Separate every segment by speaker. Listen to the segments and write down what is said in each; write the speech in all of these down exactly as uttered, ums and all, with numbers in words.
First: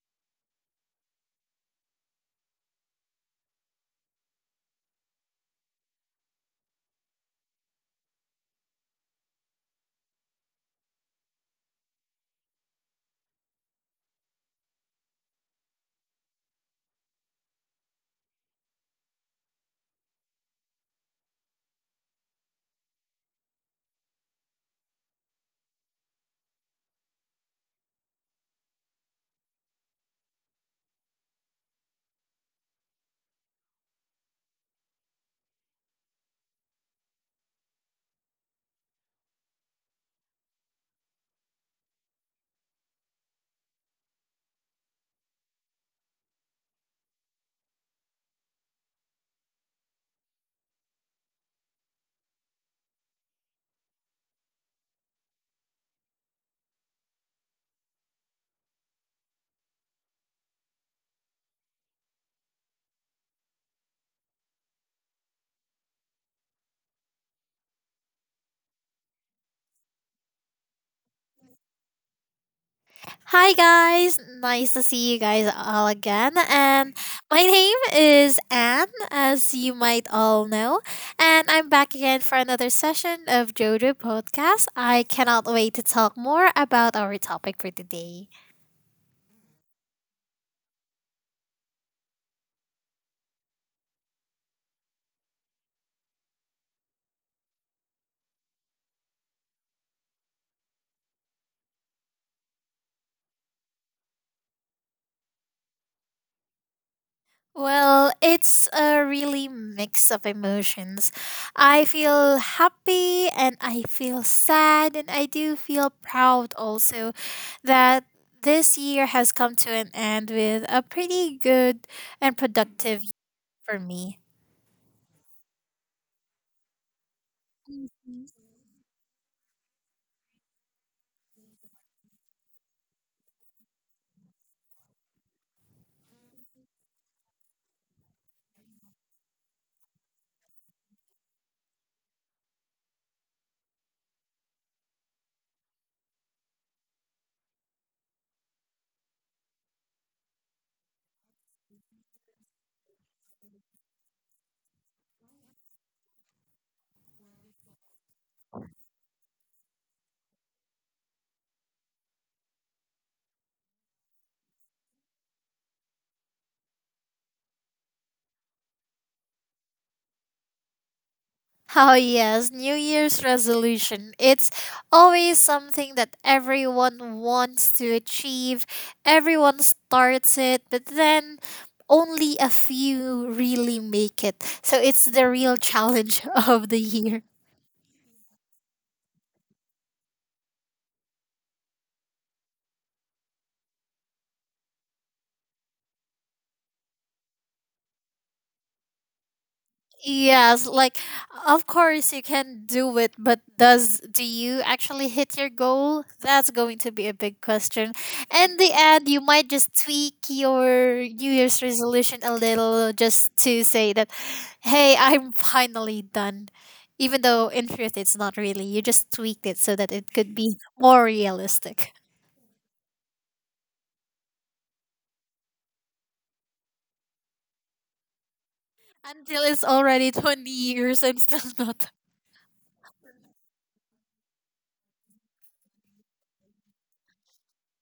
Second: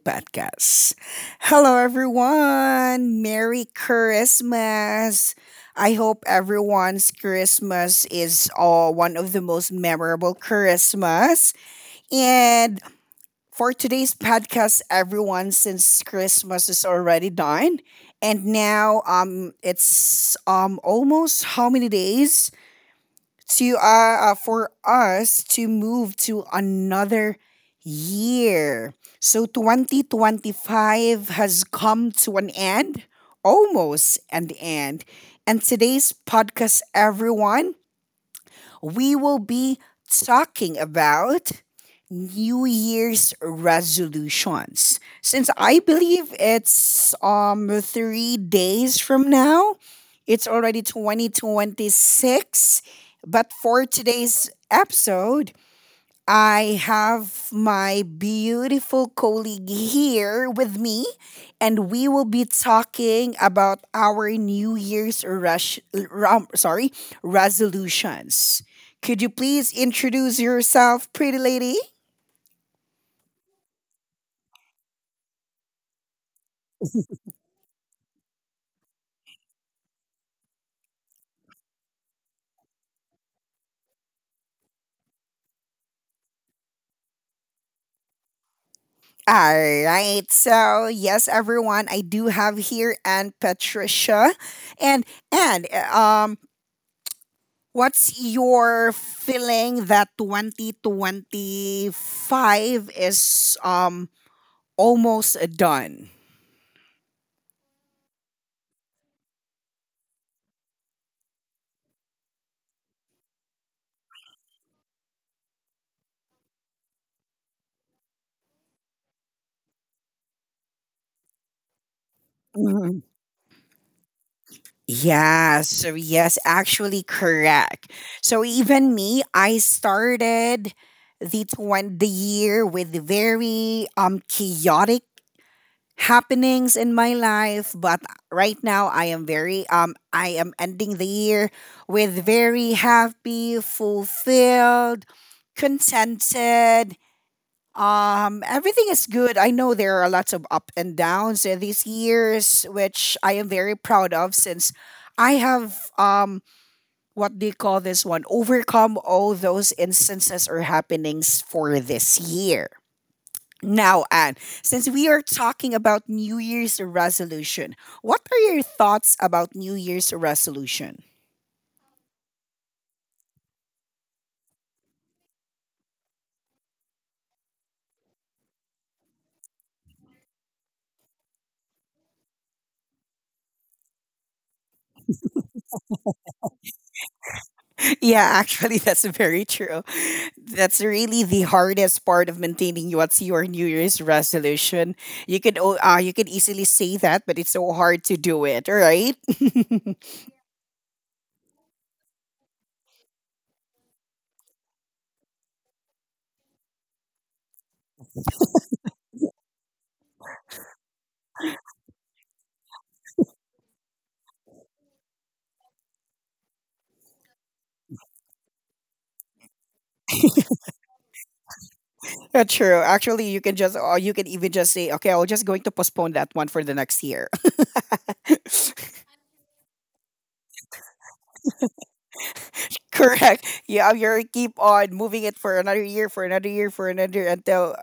Speaker 1: Podcast. Hello, everyone. Merry Christmas. I hope everyone's Christmas is uh, one of the most memorable Christmas. And for today's podcast, everyone, since Christmas is already done, and now um, it's um almost how many days to uh, uh for us to move to another year. So twenty twenty-five has come to an end, almost an end. And today's podcast, everyone, we will be talking about New Year's resolutions. Since I believe it's um three days from now, it's already twenty twenty-six. But for today's episode, I have my beautiful colleague here with me, and we will be talking about our New Year's rush, rum, sorry, resolutions. Could you please introduce yourself, pretty lady?
Speaker 2: Hi guys, nice to see you guys all again. And my name is Anne, as you might all know, and I'm back again for another session of JoJo Podcast. I cannot wait to talk more about our topic for today.
Speaker 1: All right. So, yes, everyone, I do have here Aunt Patricia. And and uh, um what's your feeling that twenty twenty-five is um almost done.
Speaker 2: Well, it's a really mix of emotions. I feel happy and I feel sad and I do feel proud also that this year has come to an end with a pretty good and
Speaker 1: Mhm.
Speaker 2: productive year for me.
Speaker 1: Yes, yes, actually correct. So even me, I started the twen- the year with very um chaotic happenings in my life, but right now I am very um I am ending the year with very happy, fulfilled, contented. Um, everything is good. I know there are lots of up and downs in these years, which I am very proud of, since I have um what do you call this one? Overcome all those instances or happenings for this year. Now, Anne, since we are talking about New Year's resolution, what are your thoughts about New Year's resolution?
Speaker 2: Oh, yes, New Year's resolution. It's always something that everyone wants to achieve. Everyone starts it, but then only a few really make it. So it's the real challenge of the year.
Speaker 1: Yeah, actually, that's very true. That's really the hardest part of maintaining what's your New Year's resolution. You could o- uh, you could easily say that, but it's so hard to do it, right?
Speaker 2: Yes, like of course you can do it, but does do you actually hit your goal? That's going to be a big question. In the end, you might just tweak your New Year's resolution a little just to say that, hey, I'm finally done. Even though in truth it's not really. You just tweaked it so that it could be more realistic.
Speaker 1: That's true. Actually, you can just, or you can even just say, okay, I'm just going to postpone that one for the next year.
Speaker 2: Until it's already twenty years, I'm still not.
Speaker 1: Correct. Yeah, you keep on moving it for another year, for another year, for another, until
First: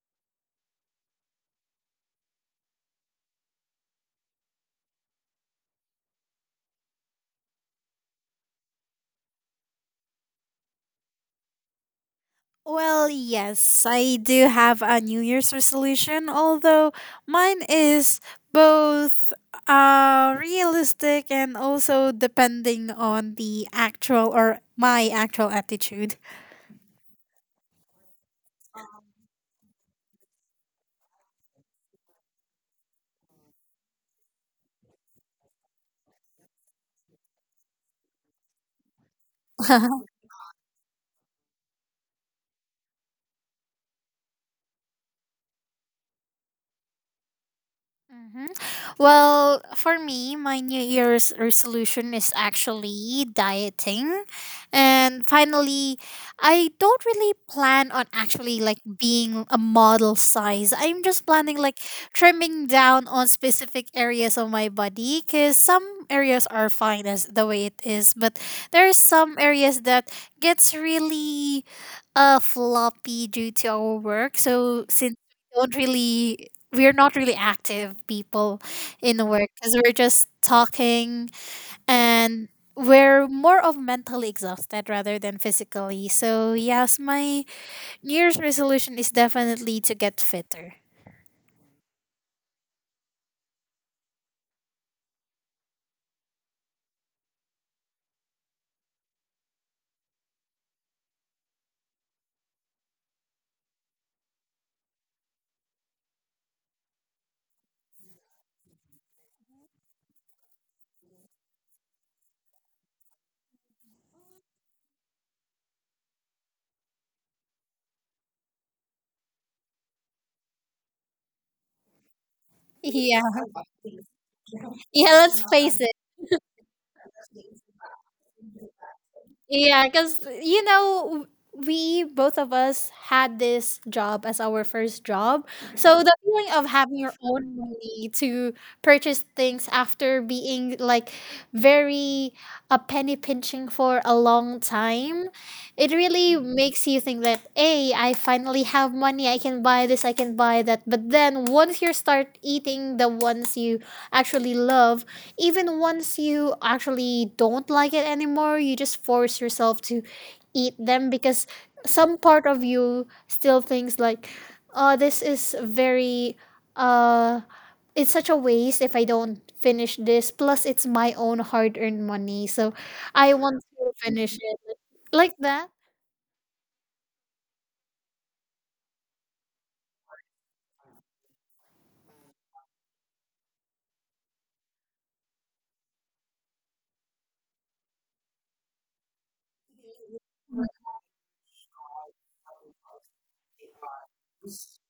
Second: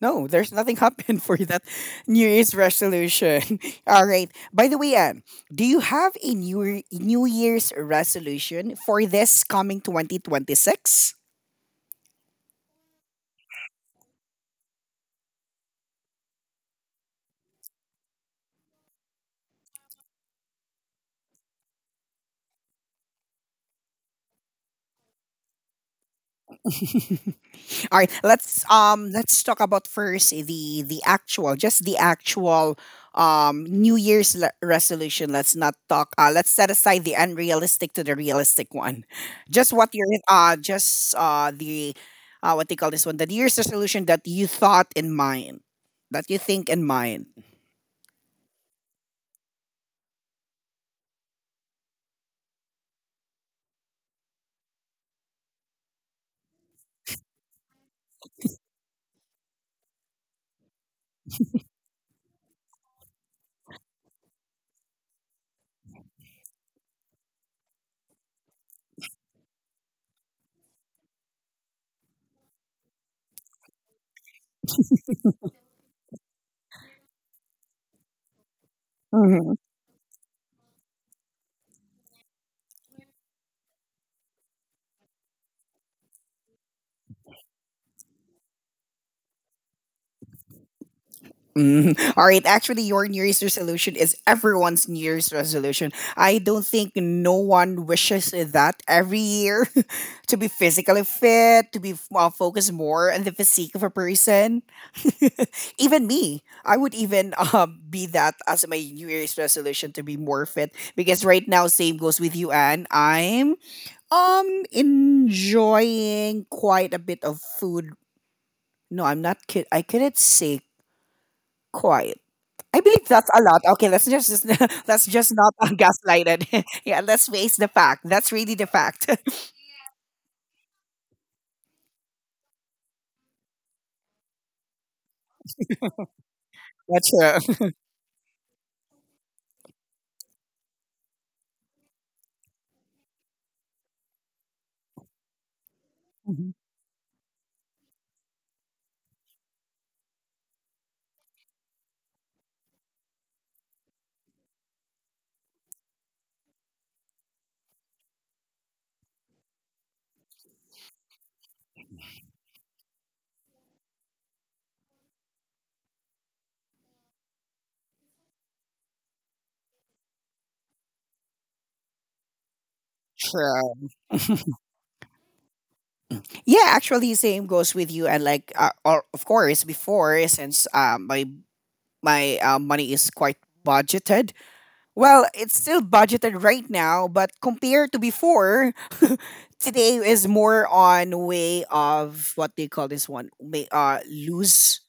Speaker 1: no, there's nothing happened for that New Year's resolution. All right. By the way, Anne, do you have a New Year- New Year's resolution for this coming twenty twenty-six?
Speaker 2: Well, yes, I do have a New Year's resolution, although mine is both uh, realistic and also depending on the actual or my actual attitude.
Speaker 1: All right, let's um let's talk about first the the actual, just the actual um New Year's le- resolution. Let's not talk. Uh, let's set aside the unrealistic to the realistic one. Just what your uh just uh the uh what they call this one, the New Year's resolution that you thought in mind, that you think in mind.
Speaker 2: Mhm. Well, for me, my New Year's resolution is actually dieting. And finally, I don't really plan on actually like being a model size. I'm just planning like trimming down on specific areas of my body because some areas are fine as the way it is, but there are some areas that gets really uh floppy due to our work. So since we don't really we're not really active people in the work because we're just talking and we're more of mentally exhausted rather than physically. So yes, my New Year's resolution is definitely to get fitter.
Speaker 1: Mm. All right. Actually, your New Year's resolution is everyone's New Year's resolution. I don't think no one wishes that every year to be physically fit, to be uh, focused more on the physique of a person. Even me, I would even um, be that as my New Year's resolution, to be more fit. Because right now, same goes with you, Anne. I'm um enjoying quite a bit of food. No, I'm not kid. I couldn't say quite. I believe
Speaker 2: Yeah.
Speaker 1: that's a lot. Okay, let's just, just let's
Speaker 2: Yeah,
Speaker 1: just
Speaker 2: let's
Speaker 1: not
Speaker 2: face it.
Speaker 1: gaslight it. Yeah, let's face the fact. That's really the fact.
Speaker 2: Yeah, because you know, we both of us had this job as our first job. So the feeling of having
Speaker 1: That's
Speaker 2: your own
Speaker 1: true.
Speaker 2: money to purchase things after being like very a penny pinching for a long time, it really
Speaker 1: Mhm.
Speaker 2: makes you think that hey, I finally have money, I can buy this, I can buy that. But then once you start eating the ones you actually love, even once you actually don't like it anymore, you just force yourself to eat them because some part of you still thinks like, "Oh, this is very uh it's such a waste if I don't finish this. Plus, it's my own hard-earned money, so I want
Speaker 1: True.
Speaker 2: to finish it." Like that.
Speaker 1: Yeah, actually, same goes with you. And like, uh, or of course, before, since um my my uh, money is quite budgeted. Well, it's still budgeted right now, but compared to before, today is more on way of what they call this one, may uh lose.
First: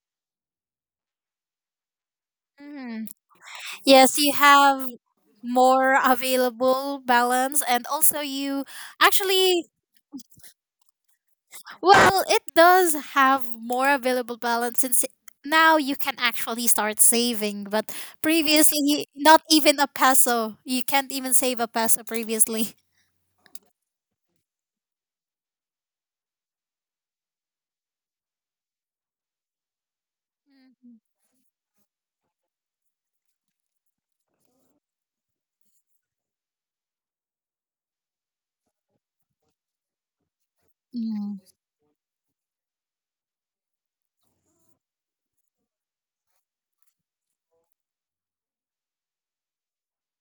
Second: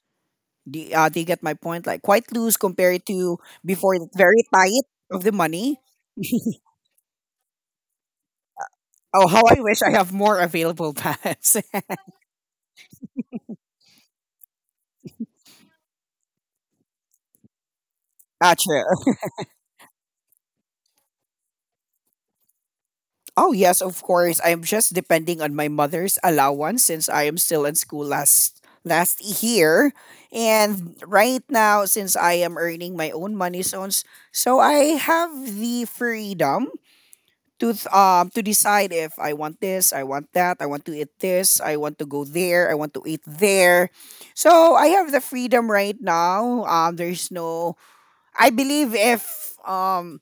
Speaker 1: Do you, uh, do you get my point? Like quite loose compared
Speaker 2: Mm.
Speaker 1: to before, it's
Speaker 2: Yes, you
Speaker 1: very tight
Speaker 2: have
Speaker 1: of the money.
Speaker 2: more available balance, and also you
Speaker 1: Oh, how I
Speaker 2: actually.
Speaker 1: wish I have more available pads.
Speaker 2: Well, it does have more available balance since it- now you can actually start saving. But
Speaker 1: Gotcha.
Speaker 2: previously, not even a peso. You can't even save a peso previously.
Speaker 1: Oh, yes, of course. I am just depending on my mother's allowance, since I am still in school last last year. And right now, since I am earning my own money, so, so I have the freedom to th- um to decide if I want this, I want that, I want to eat
Speaker 2: Mhm.
Speaker 1: this, I want to go there, I want to eat there. So I have the freedom right now. Um, there's no. I believe if um,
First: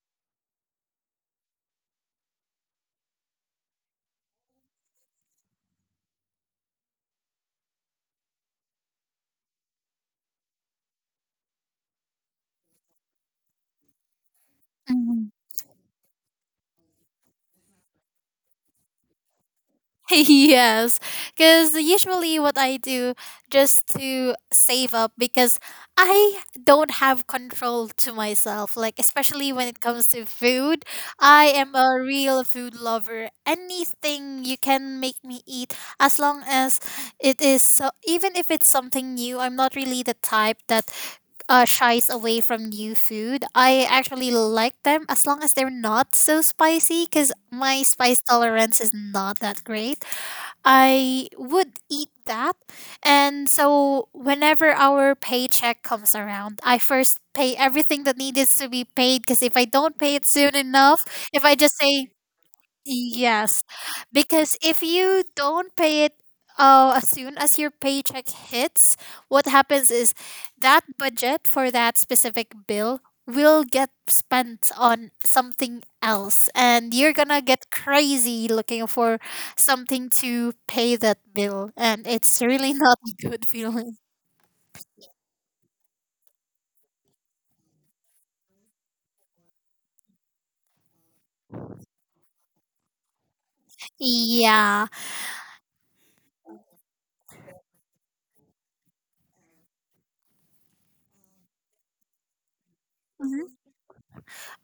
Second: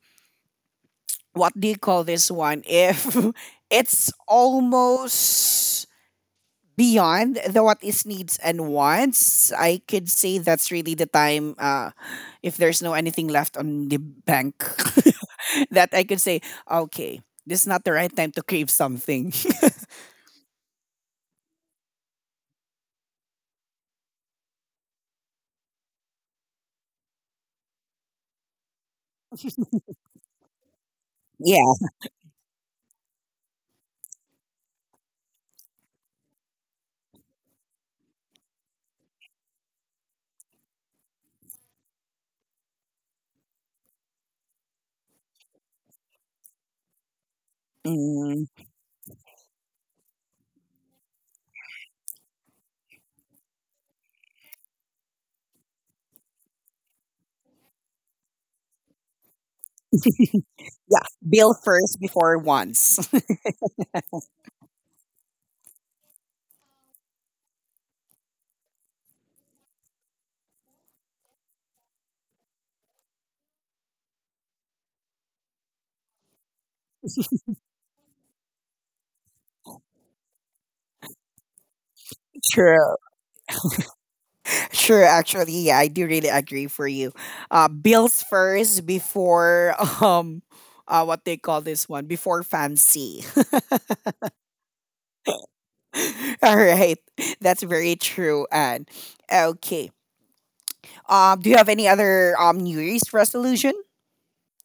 Speaker 1: what do you call this one? If it's almost beyond the what is needs and wants, I could say that's really the time. Uh if there's no anything left on the bank,
Speaker 2: Yeah.
Speaker 1: that I could say, okay, this is not the right time to crave something.
Speaker 2: Yes, because usually what I do just to save up because I don't have control to myself, like especially when it comes to food. I am
Speaker 1: Yeah.
Speaker 2: a real food lover. Anything you can make me eat, as long as it is so, even if it's something new, I'm not really the type that uh, shies away from new food. I actually like them as long as they're not so spicy because my spice
Speaker 1: Mm,
Speaker 2: tolerance is not that great. I would eat that. And so whenever our paycheck comes around, I first pay everything that needs to be paid because if I don't pay it soon
Speaker 1: yeah.
Speaker 2: enough, if
Speaker 1: Bill
Speaker 2: I just
Speaker 1: first
Speaker 2: say.
Speaker 1: before wants.
Speaker 2: Yes, because if you don't pay it uh, as soon as your paycheck hits, what happens is that budget for that specific bill will get spent on something else, and you're gonna get crazy looking for something to pay that bill, and it's really
Speaker 1: True.
Speaker 2: not a good feeling.
Speaker 1: Sure, actually, yeah, I do really agree for you. Uh, bills first before um, uh, what they call this one, before fancy.
Speaker 2: Yeah.
Speaker 1: All right, that's very true. And okay, um, do you have any other um New Year's resolution?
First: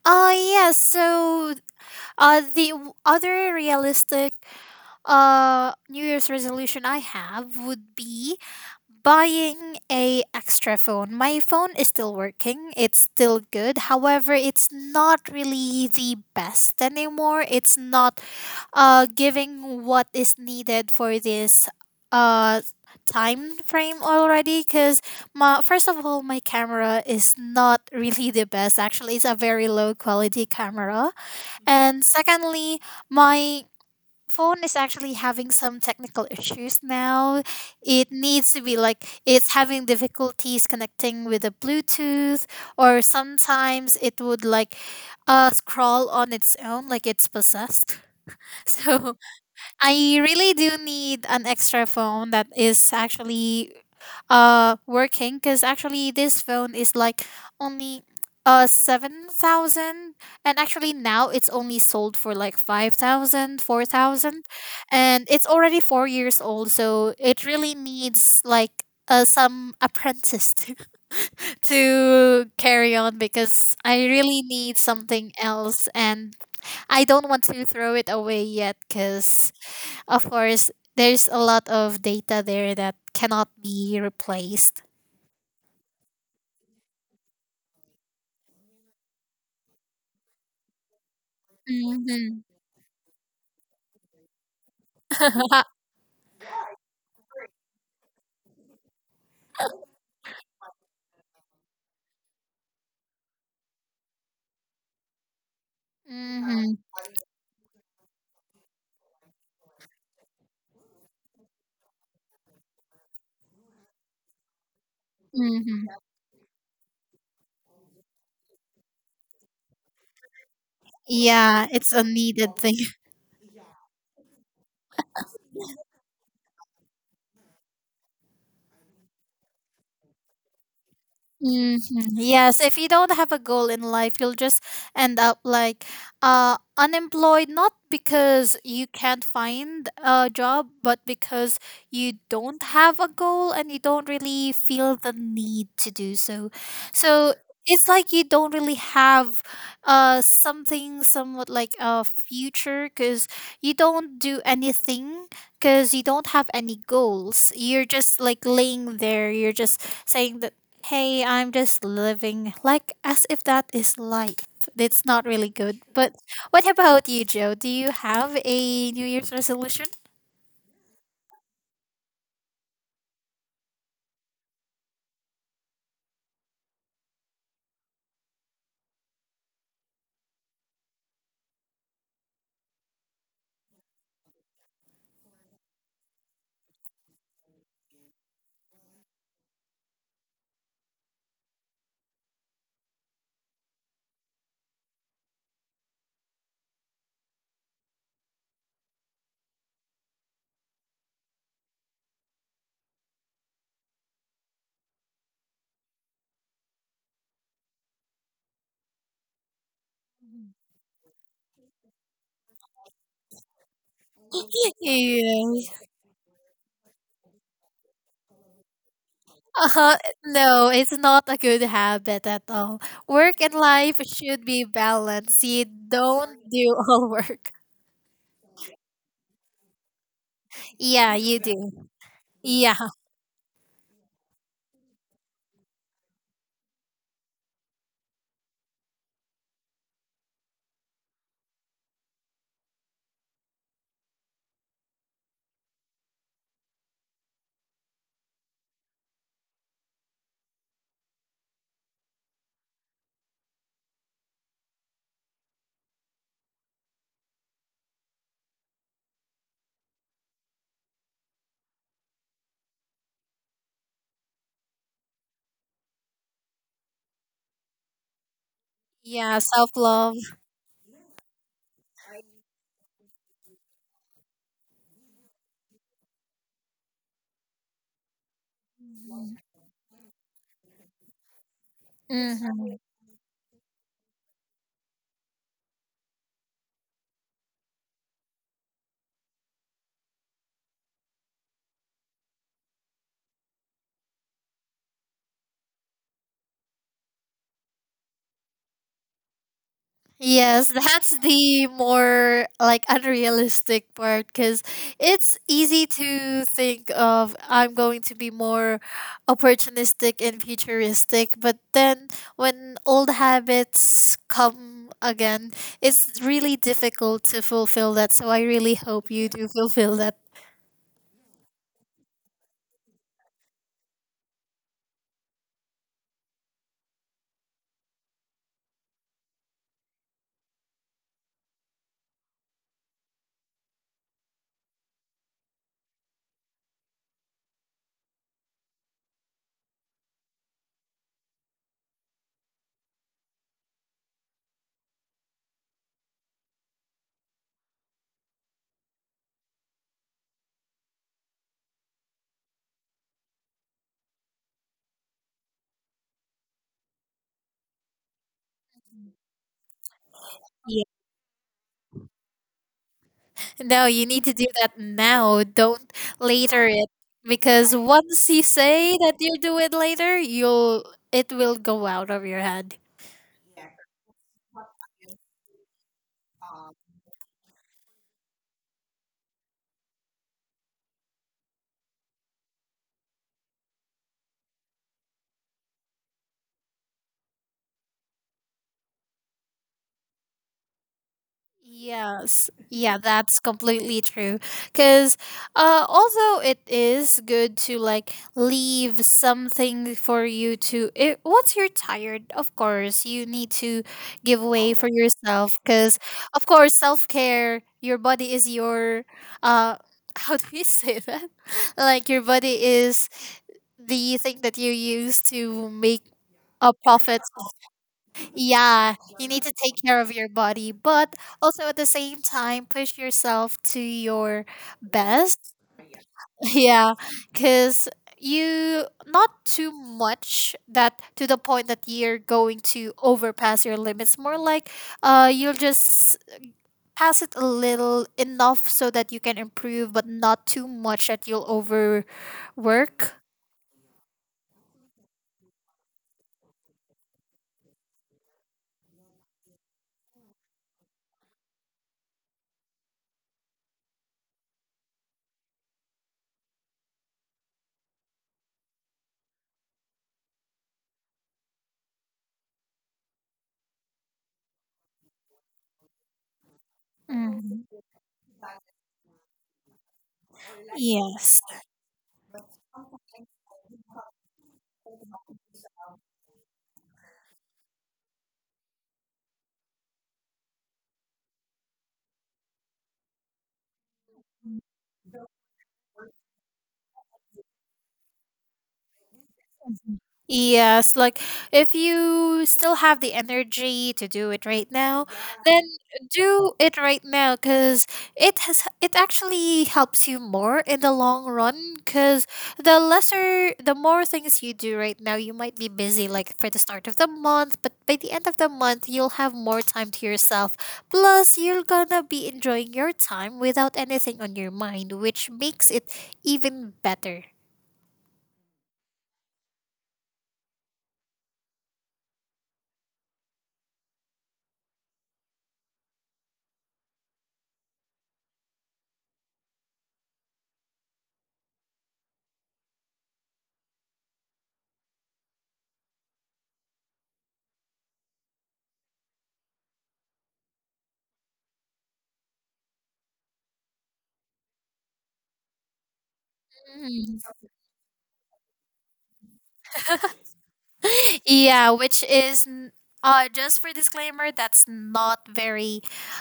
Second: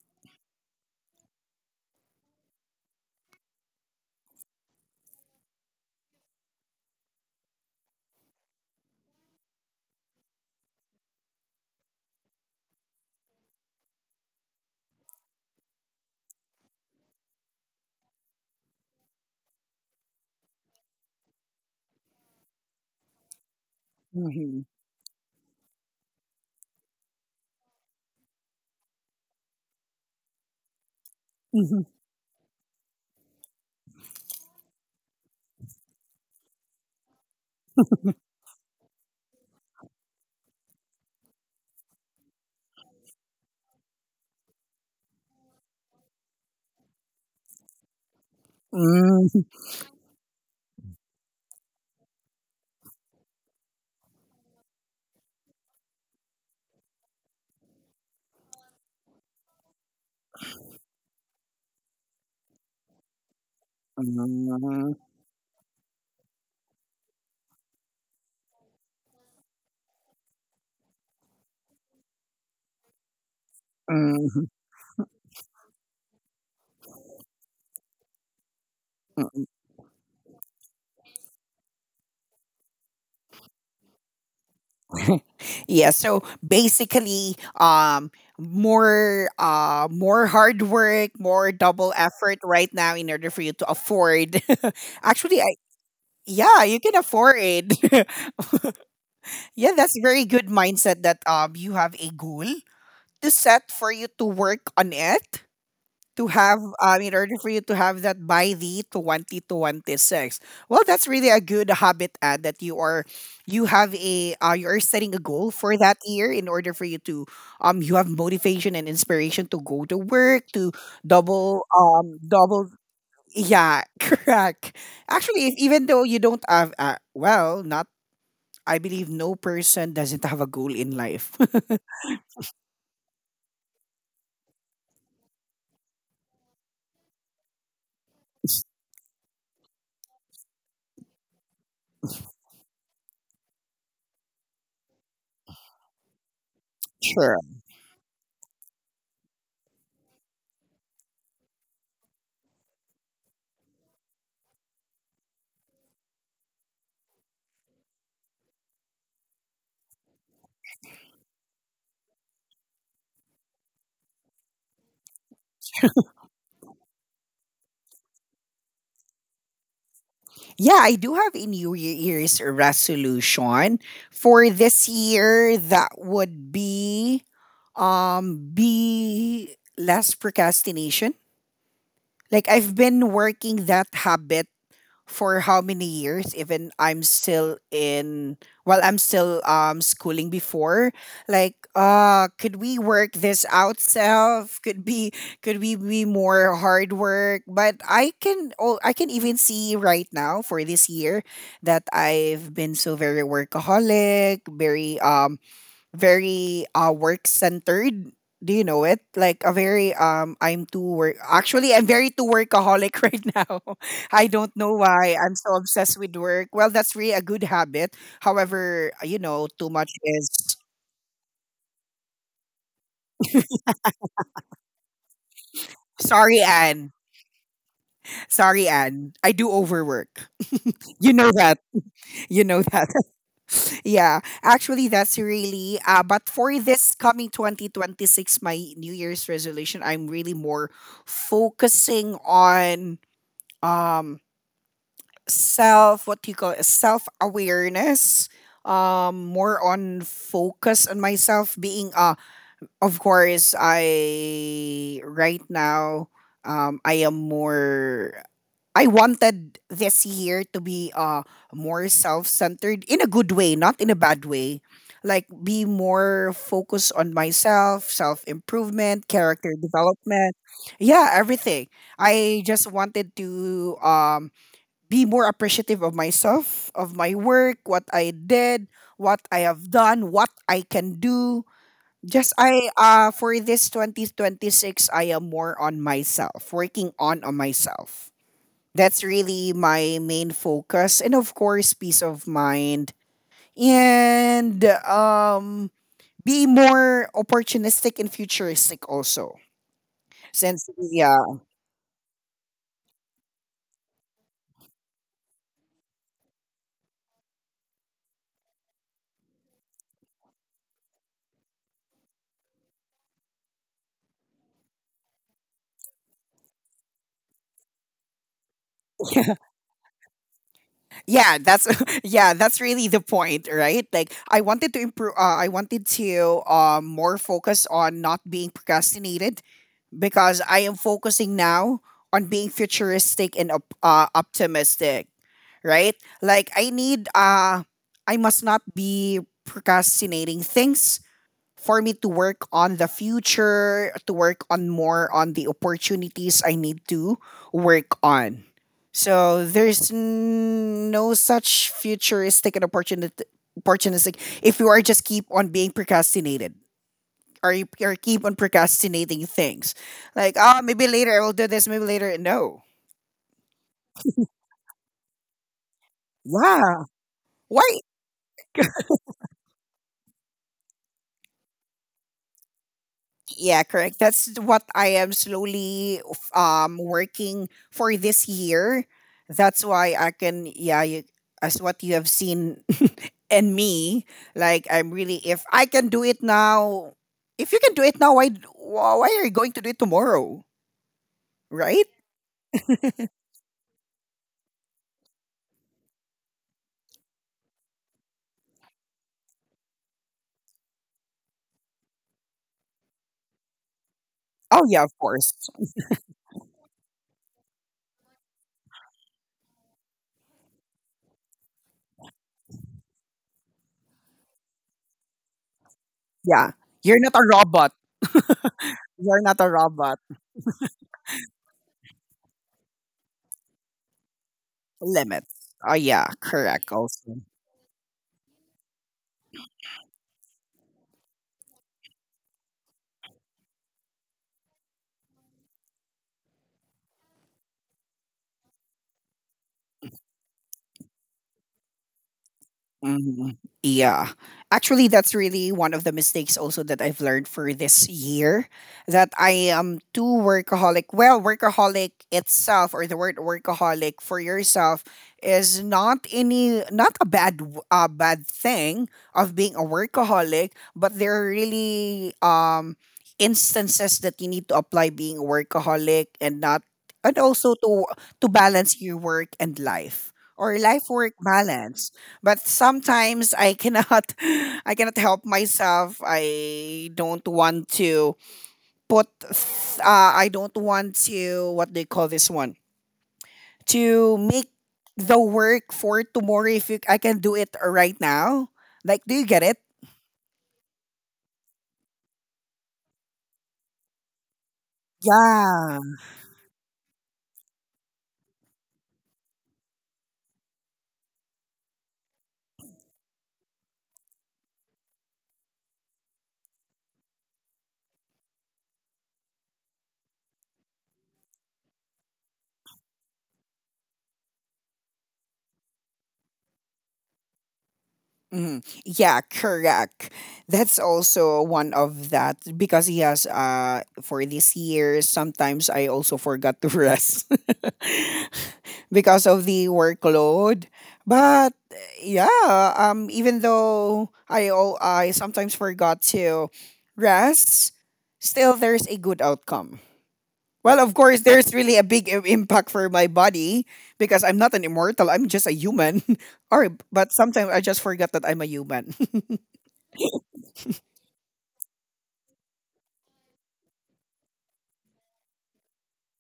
Speaker 2: Oh, yes. So uh, the w- other realistic uh New Year's resolution I have would be buying a extra phone. My phone is still working, it's still good, however it's not really the best anymore. It's not uh giving what is needed for this uh time frame already
Speaker 1: Mhm.
Speaker 2: because my first of all, my camera is not really the best. Actually, it's a very low quality camera,
Speaker 1: Mhm.
Speaker 2: and secondly, my phone is actually having some technical issues now. It needs to be like it's having difficulties connecting with the Bluetooth, or sometimes it would like uh, scroll on its own like it's possessed. So
Speaker 1: Mhm.
Speaker 2: I really do need an extra phone that is actually uh working because actually this phone is like only uh seven thousand, and actually now it's only sold for like five thousand, four thousand,
Speaker 1: Mhm.
Speaker 2: and it's already four years old, so it really needs like uh, some apprentice to, to carry on because I really
Speaker 1: Mhm.
Speaker 2: need something else, and I don't want to throw it away yet because of course there's a lot of data there that cannot be replaced.
Speaker 1: Yeah, so basically um more uh more hard work, more double effort
Speaker 2: Mhm.
Speaker 1: right now in order for you to afford. Actually, I, yeah, you can afford it. Yeah, that's very good mindset that um you have a goal to set for you to work on it, to have
Speaker 2: Mhm.
Speaker 1: um, in order for you to have that by the twenty to twenty-six. Well, that's really a good habit ad that you are, you have a uh, you're setting a goal for
Speaker 2: Mhm.
Speaker 1: that year in order for you to um you have motivation and inspiration to go to work, to
Speaker 2: Yeah,
Speaker 1: double
Speaker 2: it's a
Speaker 1: um
Speaker 2: needed
Speaker 1: double.
Speaker 2: thing.
Speaker 1: Yeah. Correct. Actually, if, even though you don't have uh, well, not, I believe no person doesn't have a goal in life.
Speaker 2: Mm-hmm. Yes, if you don't have a goal in life, you'll just end up like uh unemployed, not because you can't find a job, but because you don't have a goal and you don't really feel the need to do so. So
Speaker 1: Sure.
Speaker 2: it's like you don't really have uh something somewhat like a future because you don't do anything because you don't have any goals. You're just like laying there. You're just saying that, hey, I'm just living like as if that is life. It's not really good. But what about you, Joe? Do you have a New Year's resolution?
Speaker 1: Yeah, I do have a New Year's resolution for this year. That would be, um, be less procrastination. Like I've been working that habit for how many years, even I'm still in, while I'm still um schooling before, like uh could we work this out self, could be, could we be more hard work, but I can, oh I can even see right now for this year that I've been so very workaholic, very um very uh work centered. Do you know it? Like a very um I'm too work, actually I'm very too workaholic right now. I don't know why I'm so
Speaker 2: Yes.
Speaker 1: obsessed with work. Well, that's really a good habit. However, you know, too much
Speaker 2: Uh,
Speaker 1: is,
Speaker 2: no, it's not a good habit at all. Work and life should be balanced. You don't
Speaker 1: sorry
Speaker 2: do
Speaker 1: Anne.
Speaker 2: all work.
Speaker 1: Sorry Anne. I do overwork.
Speaker 2: Yeah,
Speaker 1: You know
Speaker 2: you
Speaker 1: that.
Speaker 2: do.
Speaker 1: You know
Speaker 2: Yeah.
Speaker 1: that. Yeah. Actually that's really uh but for this coming twenty twenty-six, my New Year's resolution, I'm really more focusing on um self, what do you call it, self awareness. Um more on focus on myself, being uh of course I, right now, um I am more, I wanted this year to be uh more self-centered in a good way, not in a bad way. Like be more focused on myself, self-improvement,
Speaker 2: Yeah,
Speaker 1: character
Speaker 2: self love.
Speaker 1: development. Yeah, everything. I just wanted to um be more appreciative of myself, of my work, what I did, what I have done, what I can do. Just I uh for this twenty twenty-six I am more on myself, working on on myself. That's really my main focus, and of course peace of mind and um be more opportunistic in futuristic also. Since,
Speaker 2: Yes, that's
Speaker 1: yeah.
Speaker 2: the more like unrealistic part because it's easy to think of I'm going to be more opportunistic and futuristic, but then when old habits come again, it's really difficult to fulfill that. So I really hope you do fulfill that.
Speaker 1: Yeah, that's yeah, that's really the point, right? Like I wanted to improve, uh, I wanted to, um, more focus on not being procrastinated, because I am focusing now on being futuristic and op- uh, optimistic, right? Like I need, uh I must not be procrastinating things for me to work on the future, to work on more on the opportunities I need to work on. So there's n- no such futuristic and opportunity opportunistic if you are just keep on being procrastinated, or you, or keep on procrastinating things, like ah,
Speaker 2: Yeah.
Speaker 1: maybe later I will do this, maybe later, no.
Speaker 2: No, you need to do that now. Don't later
Speaker 1: Yeah.
Speaker 2: it
Speaker 1: Why.
Speaker 2: because once you say that you'll do it later, you'll it will go out of your head.
Speaker 1: Yeah, correct. That's what I am slowly um working for this year. That's why I can, yeah, you, as what you have seen in me, like I'm really, if I can do it now, if you can do it now, why wh- why are you going to do it tomorrow, right?
Speaker 2: Yes, yeah, that's completely true. Because uh, although it is good to like leave something for you to, it, once you're tired, of course, you need to give
Speaker 1: Oh
Speaker 2: way
Speaker 1: yeah,
Speaker 2: for
Speaker 1: of course.
Speaker 2: yourself. Because, of course, self care, your body is your, uh, how do you say that? Like, your body is the thing that you use to make
Speaker 1: Yeah.
Speaker 2: a
Speaker 1: You're not
Speaker 2: profit.
Speaker 1: a robot.
Speaker 2: Yeah,
Speaker 1: You're
Speaker 2: you
Speaker 1: not
Speaker 2: need
Speaker 1: a
Speaker 2: to take care
Speaker 1: robot.
Speaker 2: of your body, but also at the same time, push yourself to your best.
Speaker 1: Limits. Oh yeah, correct
Speaker 2: Yeah,
Speaker 1: also.
Speaker 2: because you not too much that to the point that you're going to overpass your limits. More like uh, you'll just pass it a little enough so that you can improve, but not too much that you'll overwork.
Speaker 1: Mhm. Yeah. Actually, that's really one of the mistakes also that I've learned for this year, that I am too workaholic. Well, workaholic itself, or the word workaholic for yourself, is not any, not a bad w- uh, bad thing of being a workaholic, but there are really um instances that you need to apply being a workaholic, and not, and also
Speaker 2: Mhm.
Speaker 1: to to balance your work and life, or life work
Speaker 2: Yes.
Speaker 1: balance. But sometimes I cannot I cannot help myself. I don't want to put th- uh, I don't want to, what do you call this one, to make the work for tomorrow if you, I can do it right now. Like do you get it?
Speaker 2: Yes, like if you still have the energy to do it right now, then
Speaker 1: Yeah.
Speaker 2: do it right now because it has it actually helps you more in the long run because the lesser the more things you do right now, you might be busy like for the start of the month, but by the end of the month you'll have more time to yourself. Plus you're gonna be enjoying your time without anything on your mind, which makes it even better.
Speaker 1: Mhm. Yeah, correct. That's also one of that because he has uh for this year sometimes I also forgot to rest because of the workload. But yeah, um even though I al- I sometimes forgot to rest, still there's a good outcome. Well, of course, there's really a big i- impact for my body because I'm not an immortal. I'm just a human. or but
Speaker 2: Mm-hmm.
Speaker 1: sometimes I just forget that I'm a human.
Speaker 2: Yeah, which is n- uh just for disclaimer, that's not very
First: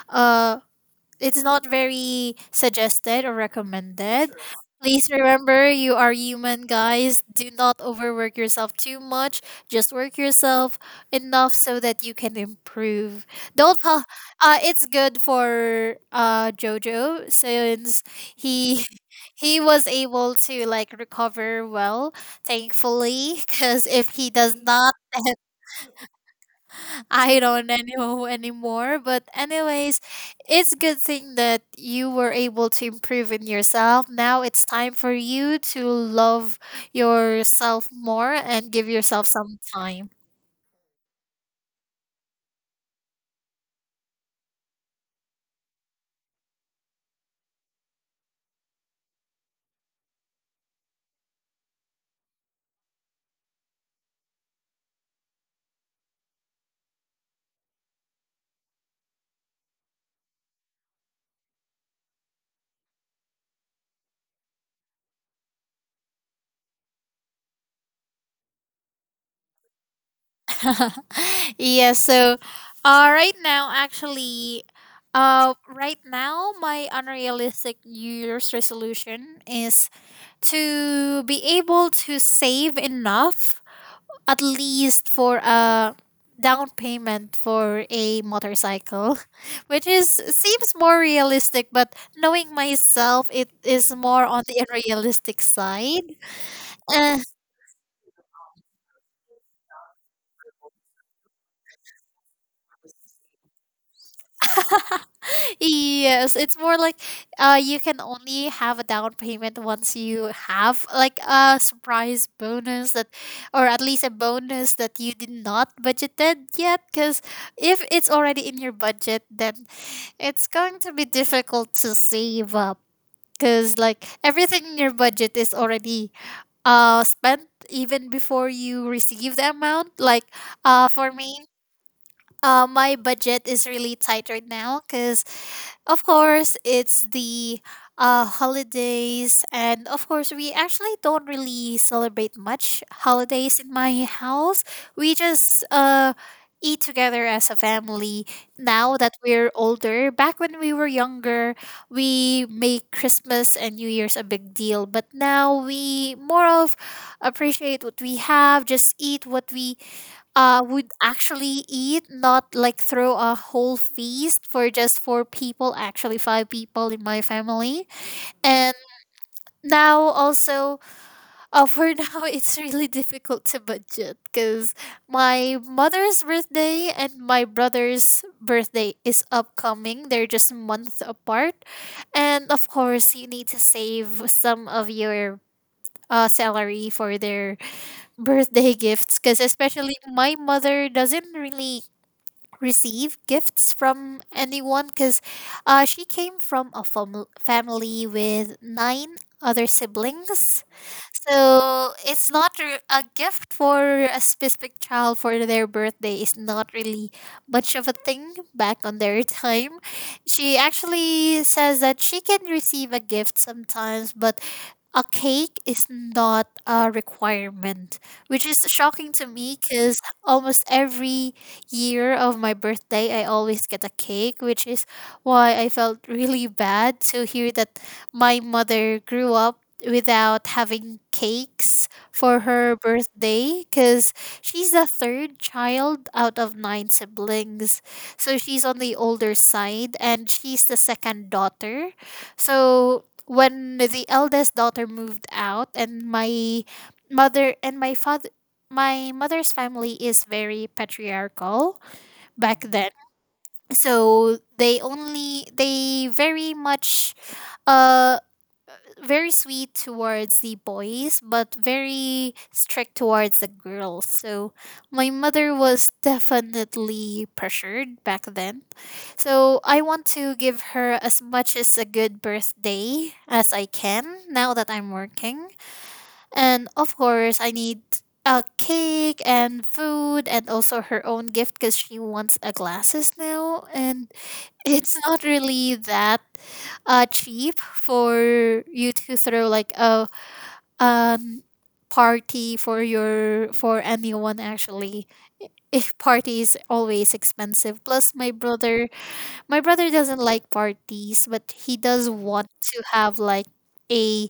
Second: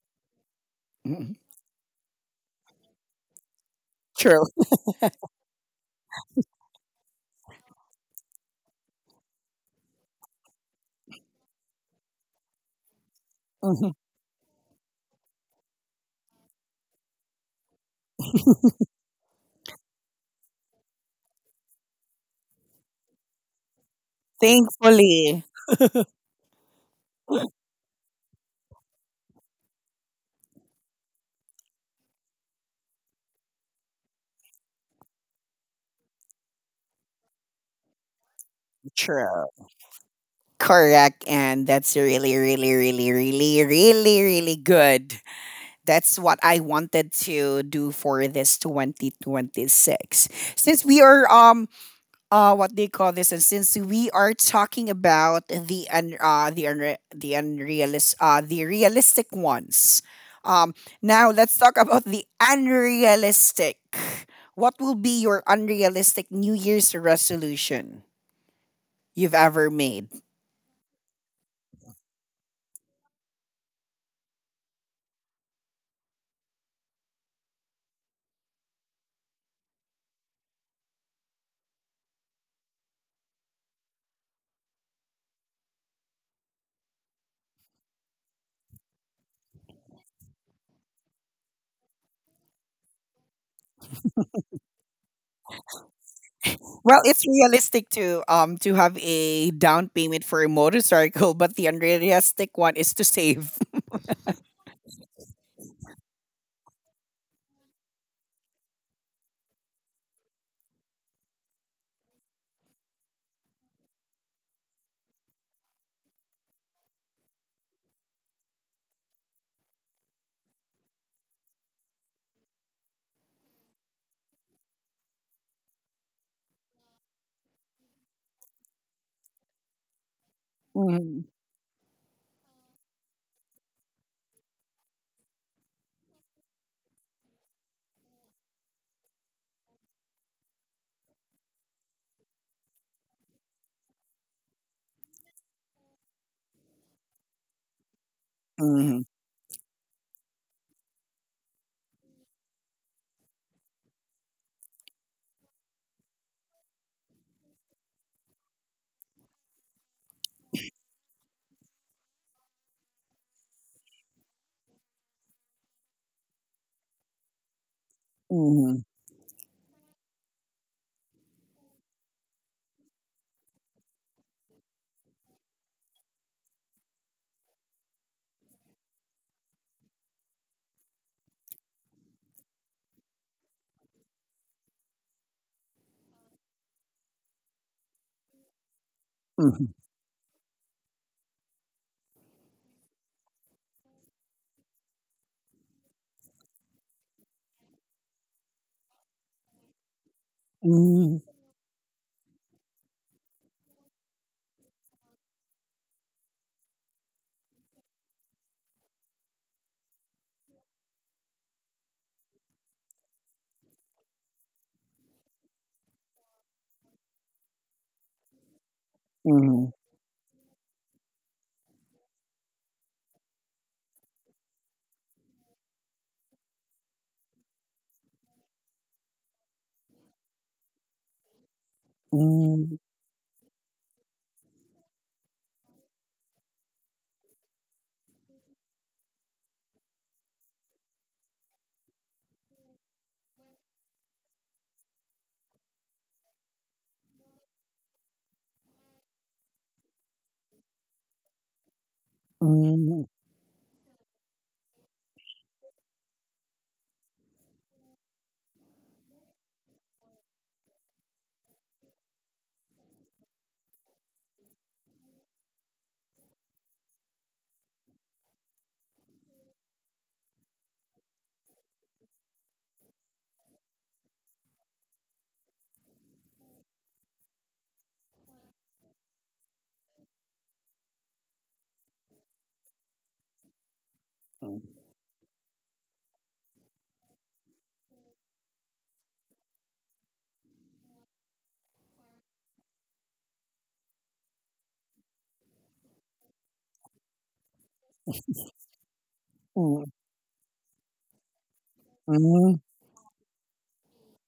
Speaker 2: uh
Speaker 1: Mhm.
Speaker 2: it's not very suggested or recommended.
Speaker 1: True.
Speaker 2: Please remember you are human, guys. Do not overwork yourself too much. Just work yourself enough so that you can improve. Don't
Speaker 1: Mhm.
Speaker 2: pa- uh It's good for uh Jojo since he he was able to like recover well, thankfully, cuz if he does not,
Speaker 1: Thankfully,
Speaker 2: I don't know anymore. But anyways, it's good thing that you were able to improve in yourself. Now it's time for you to love yourself more and give yourself
Speaker 1: true.
Speaker 2: some time.
Speaker 1: Correct, and that's really, really, really, really, really, really good. That's what I wanted to do for this twenty twenty-six. Since we are um uh what they call this, and since we are talking about the un, uh the unre- the unrealist uh the realistic ones, um now let's talk about the unrealistic. What will be your unrealistic new year's resolution you've ever made?
Speaker 2: Yeah, so uh right now actually uh right now my unrealistic New Year's resolution is to be able to save enough, at least for a down payment for a motorcycle. Which is seems more realistic, but knowing myself, it is more on the unrealistic side.
Speaker 1: Well,
Speaker 2: Uh,
Speaker 1: it's realistic to um to have a down payment for a motorcycle, but the unrealistic one is to save.
Speaker 2: yes, it's more like, uh, you can only have a down payment once you have like a surprise bonus that, or at least a bonus that you did not budgeted yet, because if it's already in your budget, then it's going to be difficult to save up because like everything in your budget is already uh spent even before you receive the amount, like uh for
Speaker 1: Mhm,
Speaker 2: me. Uh my budget is really tight right now because of course it's the uh, holidays, and of course we actually don't really celebrate much holidays in my house. We just uh, eat together as a family now
Speaker 1: mhm,
Speaker 2: that we're older. Back when we were younger, we make christmas and new year's a big deal, but now we more of appreciate what we have, just eat what we uh, would actually eat, not like throw a whole feast for just four people, actually five people in my family. And
Speaker 1: mhm,
Speaker 2: now also, uh, for now, it's really difficult to budget because my mother's birthday and my brother's birthday is upcoming. They're just a month apart. And of course, you need to save some of your uh, salary for their birthday gifts, because
Speaker 1: mhm,
Speaker 2: especially my mother doesn't really receive gifts from anyone because uh, she came from a fam- family with nine other siblings.
Speaker 1: mhm,
Speaker 2: So it's not re- a gift for a specific child for their birthday is not really much of a thing back on their time. She actually says that she can receive a gift sometimes, but a cake is not a requirement, which is shocking to me
Speaker 1: mhm,
Speaker 2: because almost every year of my birthday, I always get a cake, which is why I felt really bad to hear that my mother grew up without having cakes for her
Speaker 1: mhm.
Speaker 2: birthday, because she's the third child out of nine siblings. So she's on the older side and she's the second daughter. So when the eldest daughter moved out and my mother and my father my mother's family is very patriarchal back then,
Speaker 1: Mm,
Speaker 2: so they only they very much uh very sweet towards the boys, but very strict towards the girls. So my mother was definitely pressured back then. So I want to give her as much as a good birthday as I can now that I'm working. And of course, I need a cake and food and also her own gift because she wants a glasses now. And it's not really that uh, cheap for you to throw like a um, party for your for anyone actually. I- If party is always expensive. Plus, my brother my
Speaker 1: mm,
Speaker 2: brother
Speaker 1: mm,
Speaker 2: doesn't like parties, but he does want
Speaker 1: mm,
Speaker 2: to have like a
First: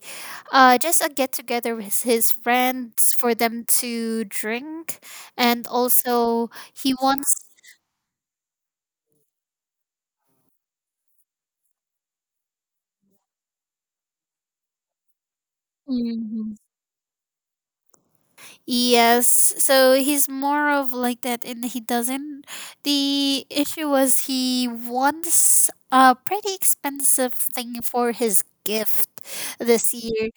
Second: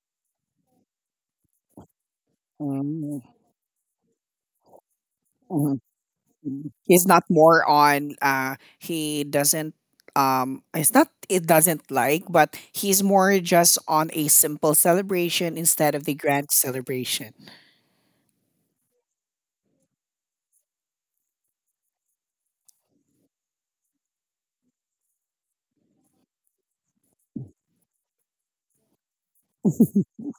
Speaker 2: uh just a get together with his friends
Speaker 1: mm,
Speaker 2: for them to drink, and
Speaker 1: mm.
Speaker 2: also he
Speaker 1: He's not
Speaker 2: wants.
Speaker 1: more on uh he doesn't, um it's not it doesn't like, but he's more just on a simple celebration instead of the grand
Speaker 2: Mhm.
Speaker 1: celebration.
Speaker 2: Yes, so he's more of like that, and he doesn't, the issue was he wants a pretty expensive thing for his gift this year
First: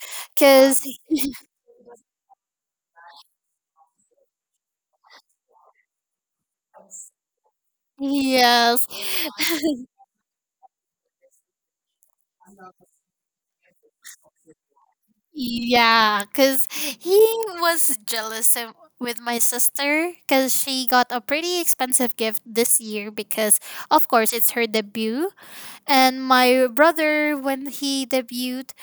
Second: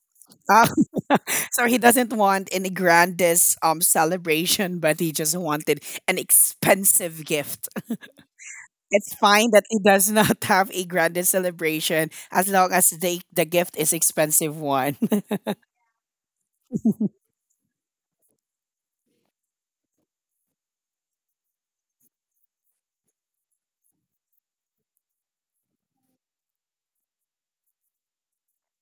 Speaker 1: Um,
Speaker 2: because
Speaker 1: so he doesn't want any grandest um celebration, but he just wanted an expensive gift.
Speaker 2: yes.
Speaker 1: It's fine that he does not have a grandest celebration as long as they the gift is expensive one.
Speaker 2: Yeah, because he was jealous of- with my sister because she got a pretty expensive gift this year because, of course, it's her debut. And my brother, when he debuted,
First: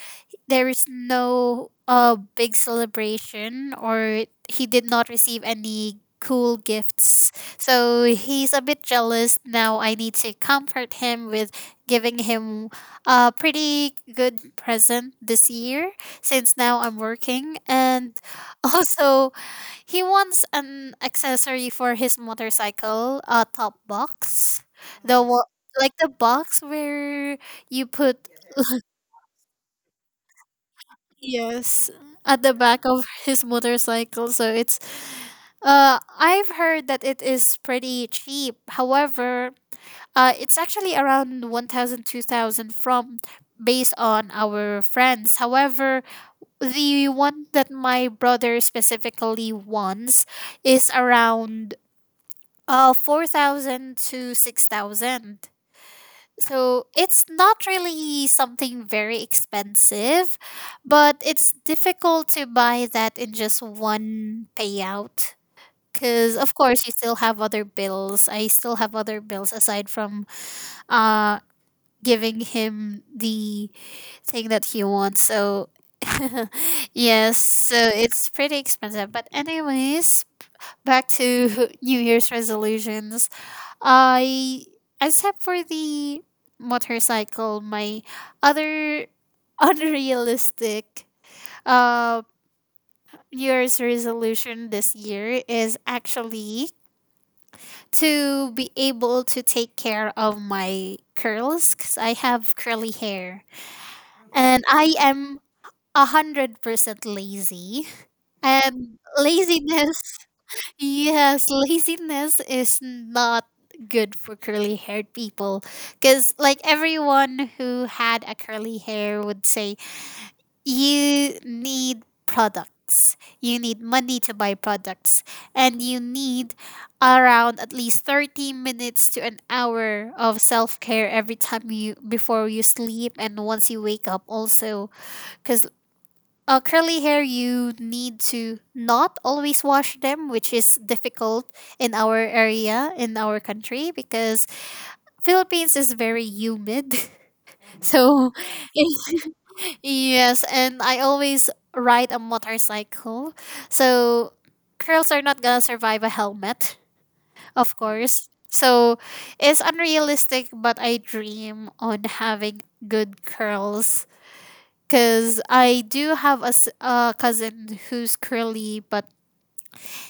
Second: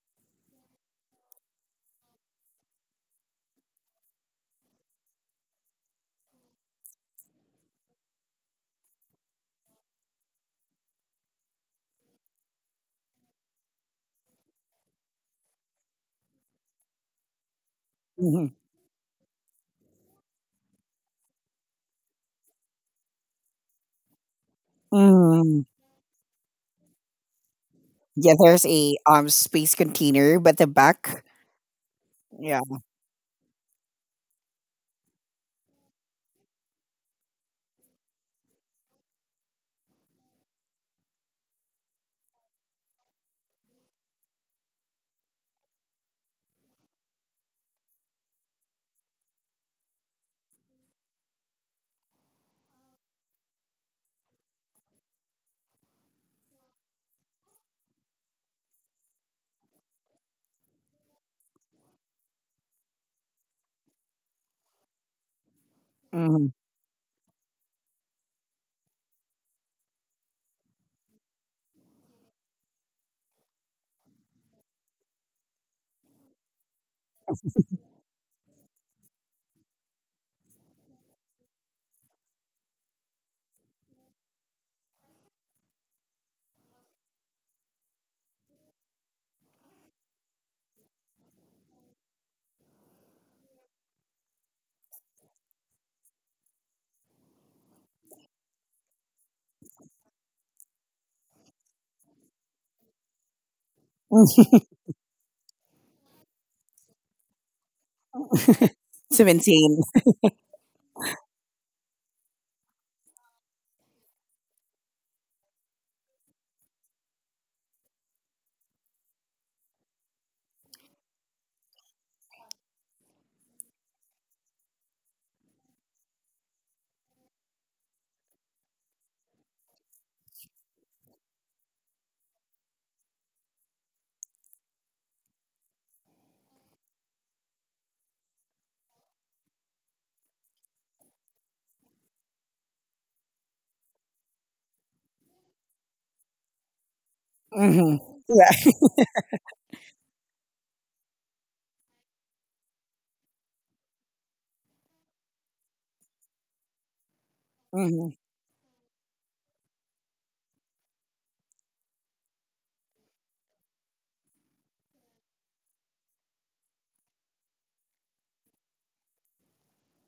Speaker 2: there is no uh big celebration, or he did not receive any cool gifts, so he's a bit jealous. Now I need to comfort him with giving him a pretty good present this year since now I'm working, and also he wants an accessory for his motorcycle, a top box, the wa-
Speaker 1: Mhm.
Speaker 2: like the box where you put.
Speaker 1: Yeah, there's a um space container, but the back,
Speaker 2: Yes, at the
Speaker 1: yeah.
Speaker 2: back of his motorcycle. So it's uh I've heard that it is pretty cheap. However, uh it's actually around one thousand, two thousand from, based on our friends. However, the one that my brother specifically wants is around uh four thousand to six thousand. So it's not really something very expensive, but it's difficult to buy that in just one payout. Because,
Speaker 1: Hmm,
Speaker 2: of course, you still have other bills. I still have other bills aside from uh, giving him the thing that he wants. So, yes, so it's pretty expensive. But, anyways, back to New Year's resolutions. I except for the motorcycle, my other unrealistic uh New Year's resolution this year is actually to be able to take care of my curls, because I have curly hair and I am a hundred percent lazy, and
Speaker 1: to maintain.
Speaker 2: laziness. Yes, laziness is not good for curly haired people, because like everyone who had a curly hair would say, you need products, you need money to buy products, and you need around at least thirty minutes to an hour of self-care every time, you before you sleep and once you wake up also, because uh, curly hair, you need to not always wash them, which is difficult in our area, in our country, because Philippines is very humid.
Speaker 1: Hmm.
Speaker 2: So,
Speaker 1: Yeah.
Speaker 2: yes, and I always ride a motorcycle. So, curls are not gonna survive a helmet, of
Speaker 1: Hmm.
Speaker 2: course. So, it's unrealistic, but I dream on having good curls because I do have a s- a cousin who's curly, but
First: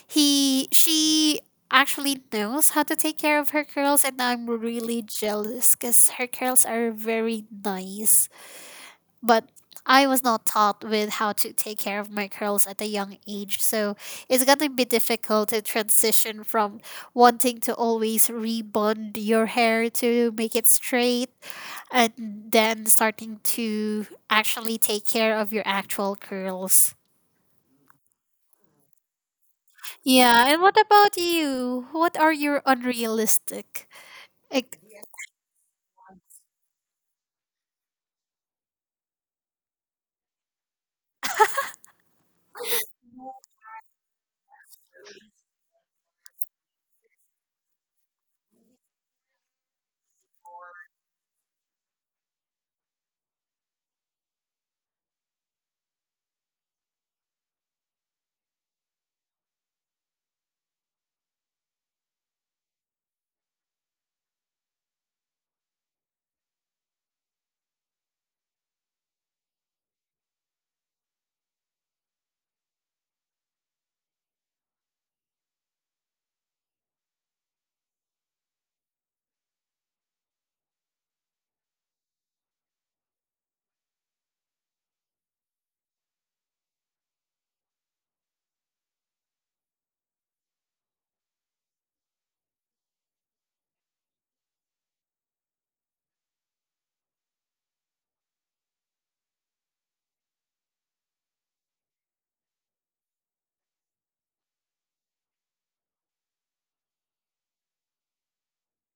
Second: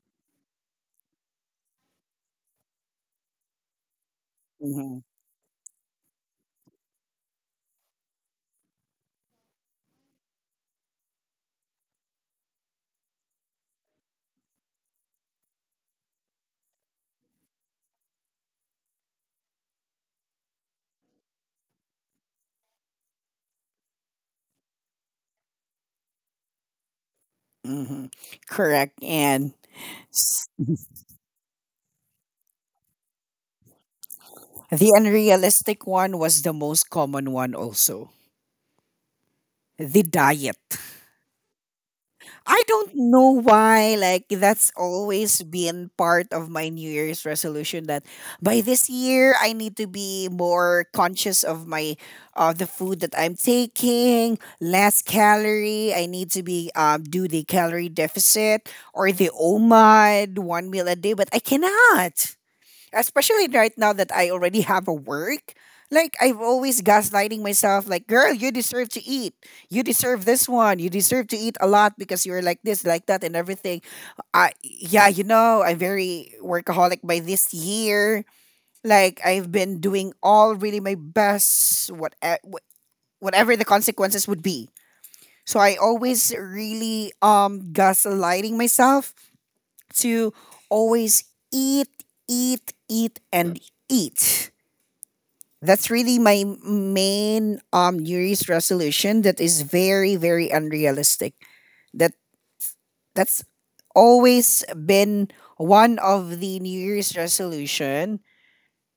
Speaker 2: he she actually knows how to take care of her curls, and I'm
Speaker 1: Hmm.
Speaker 2: really jealous because her curls are very nice. But I was not taught with how to take care of my curls at a young age, so it's gonna be difficult to transition from wanting to always rebond your hair to make it straight, and then starting to actually take care of your actual curls.
Speaker 1: Hmm. Correct. And
Speaker 2: Yeah,
Speaker 1: s-
Speaker 2: and what about you? What are your unrealistic? Like,
Speaker 1: the unrealistic one was the most common one, also the diet. I don't know why, like, that's always been part of my New Year's resolution that by this year, I need to be more conscious of my, uh, the food that I'm taking, less calorie. I need to be, um, do the calorie deficit or the O M A D, one meal a day, but I cannot, especially right now that I already have a work. Like I've always gaslighting myself, like, girl, you deserve to eat. You deserve this one. You deserve to eat a lot because you're like this, like that, and everything. I yeah, you know, I'm very workaholic by this year. Like I've been doing all really my best, what whatever the consequences would be. So I always really um gaslighting myself to always eat, eat, eat, and eat. That's really my main um, New Year's resolution that is very, very unrealistic. That that's always been one of the New Year's resolution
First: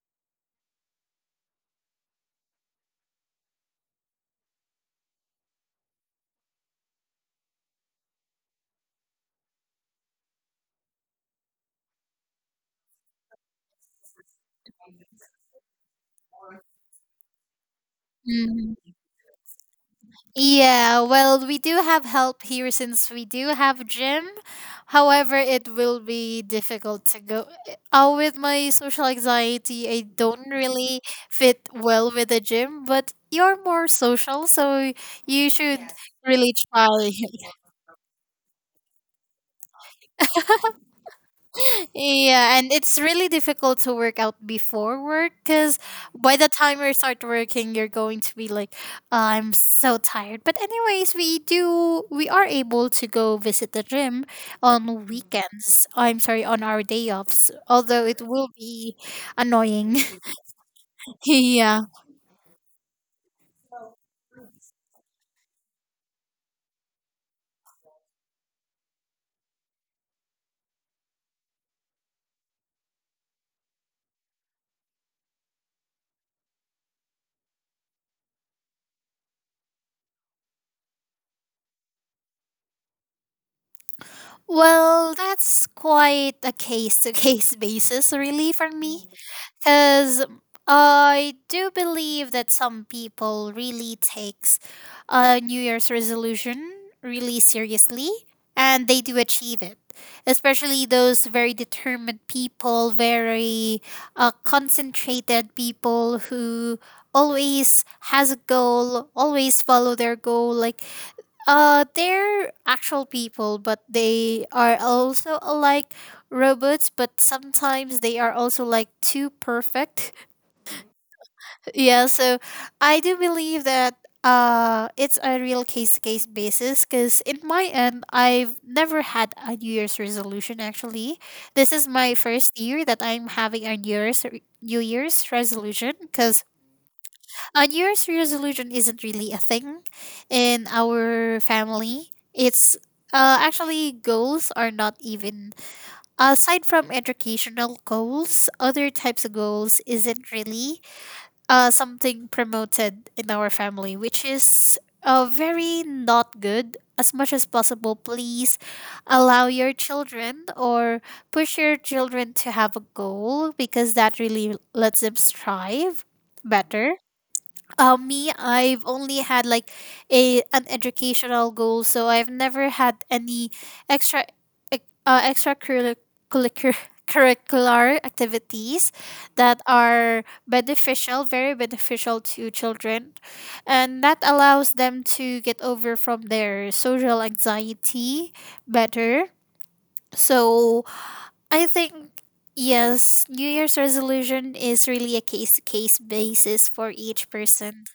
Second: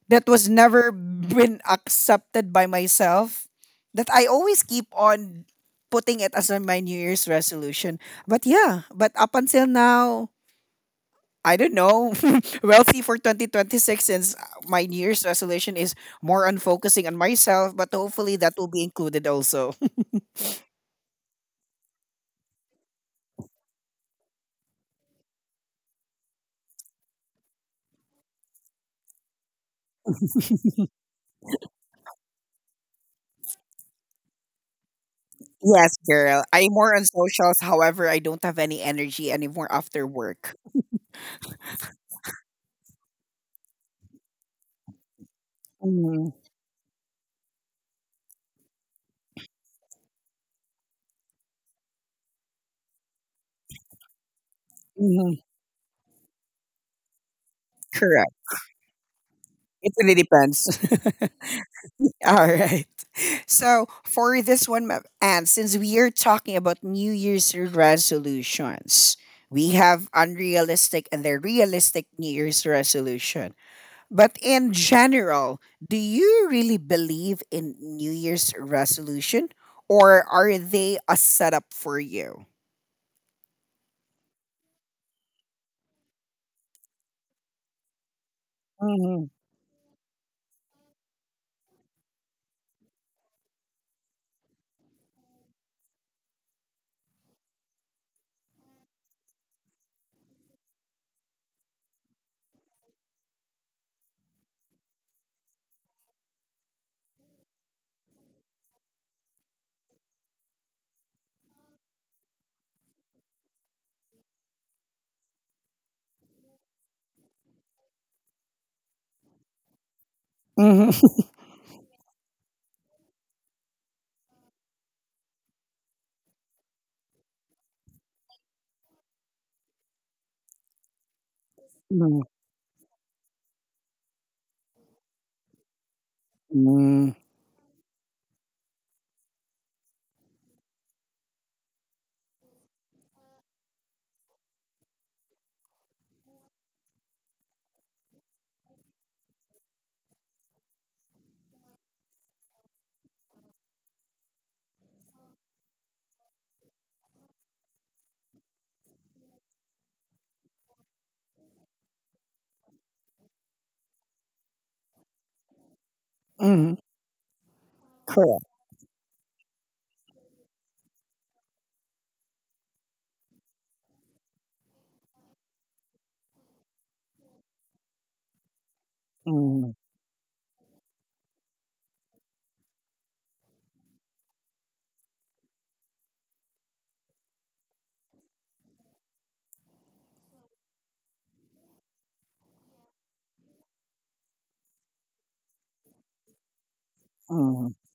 Speaker 1: that was never been accepted by myself. That I always keep on putting it as a- my New Year's resolution. But yeah, but up until now, I don't know, wealthy for twenty twenty-six since my New Year's resolution is more on focusing on myself, but hopefully that will be
Speaker 2: mm,
Speaker 1: included also.
Speaker 2: yeah, well, we do have help here since we do have gym. However, it will be difficult to go. Uh, with my social anxiety, I don't really fit well with the gym, but you're more social, so you should
Speaker 1: Yes, girl.
Speaker 2: really
Speaker 1: I'm
Speaker 2: try.
Speaker 1: more on socials. However, I don't have any energy anymore after work.
Speaker 2: Yeah, and it's really difficult to work out before work, because
Speaker 1: Mm,
Speaker 2: by the time you start working, you're going to be like, I'm so tired. But anyways, we do we are able to go visit the gym on
Speaker 1: mhm,
Speaker 2: weekends. I'm sorry, on our day offs. Although it
Speaker 1: correct.
Speaker 2: will be
Speaker 1: It
Speaker 2: annoying.
Speaker 1: really depends.
Speaker 2: Yeah.
Speaker 1: All right. So for this one, ma- and since we are talking about New Year's resolutions, we have unrealistic and the realistic New Year's resolution. But in general, do you really believe in New Year's resolution or are they a setup for you?
Speaker 2: Well, that's quite a case to case basis, really, for me.
Speaker 1: Mhm.
Speaker 2: Because I do believe that some people really takes a New Year's resolution really seriously, and they do achieve it. Especially those very determined people, very uh, concentrated people who always has a goal, always follow their goal. Like uh, they're actual people, but they are also like robots, but sometimes they are also like too perfect.
Speaker 1: Mhm.
Speaker 2: Yeah, so I do believe that uh, it's a real case to case basis, because in my end, I've never had a New Year's resolution actually. This is my
Speaker 1: Mhm.
Speaker 2: first year that I'm having a New Year's, New Year's resolution, because
Speaker 1: Mhm.
Speaker 2: a New Year's resolution isn't really a thing in our family. It's uh, actually goals are not even, aside from educational goals. Other types of goals isn't really uh, something promoted in our family, which is uh, very not good. As much as possible, please allow your children or push your children to have a goal, because that really lets them strive
Speaker 1: Mhm.
Speaker 2: better. Uh, me,
Speaker 1: Correct.
Speaker 2: I've only had like a an educational goal, so I've never had any extra ec- uh, extracurricular curricular activities that
Speaker 1: Mhm.
Speaker 2: are beneficial, very beneficial to children, and that allows them to get over from their social anxiety better. So I think yes, New Year's resolution is really a case to case basis for each
Speaker 1: Mhm.
Speaker 2: person.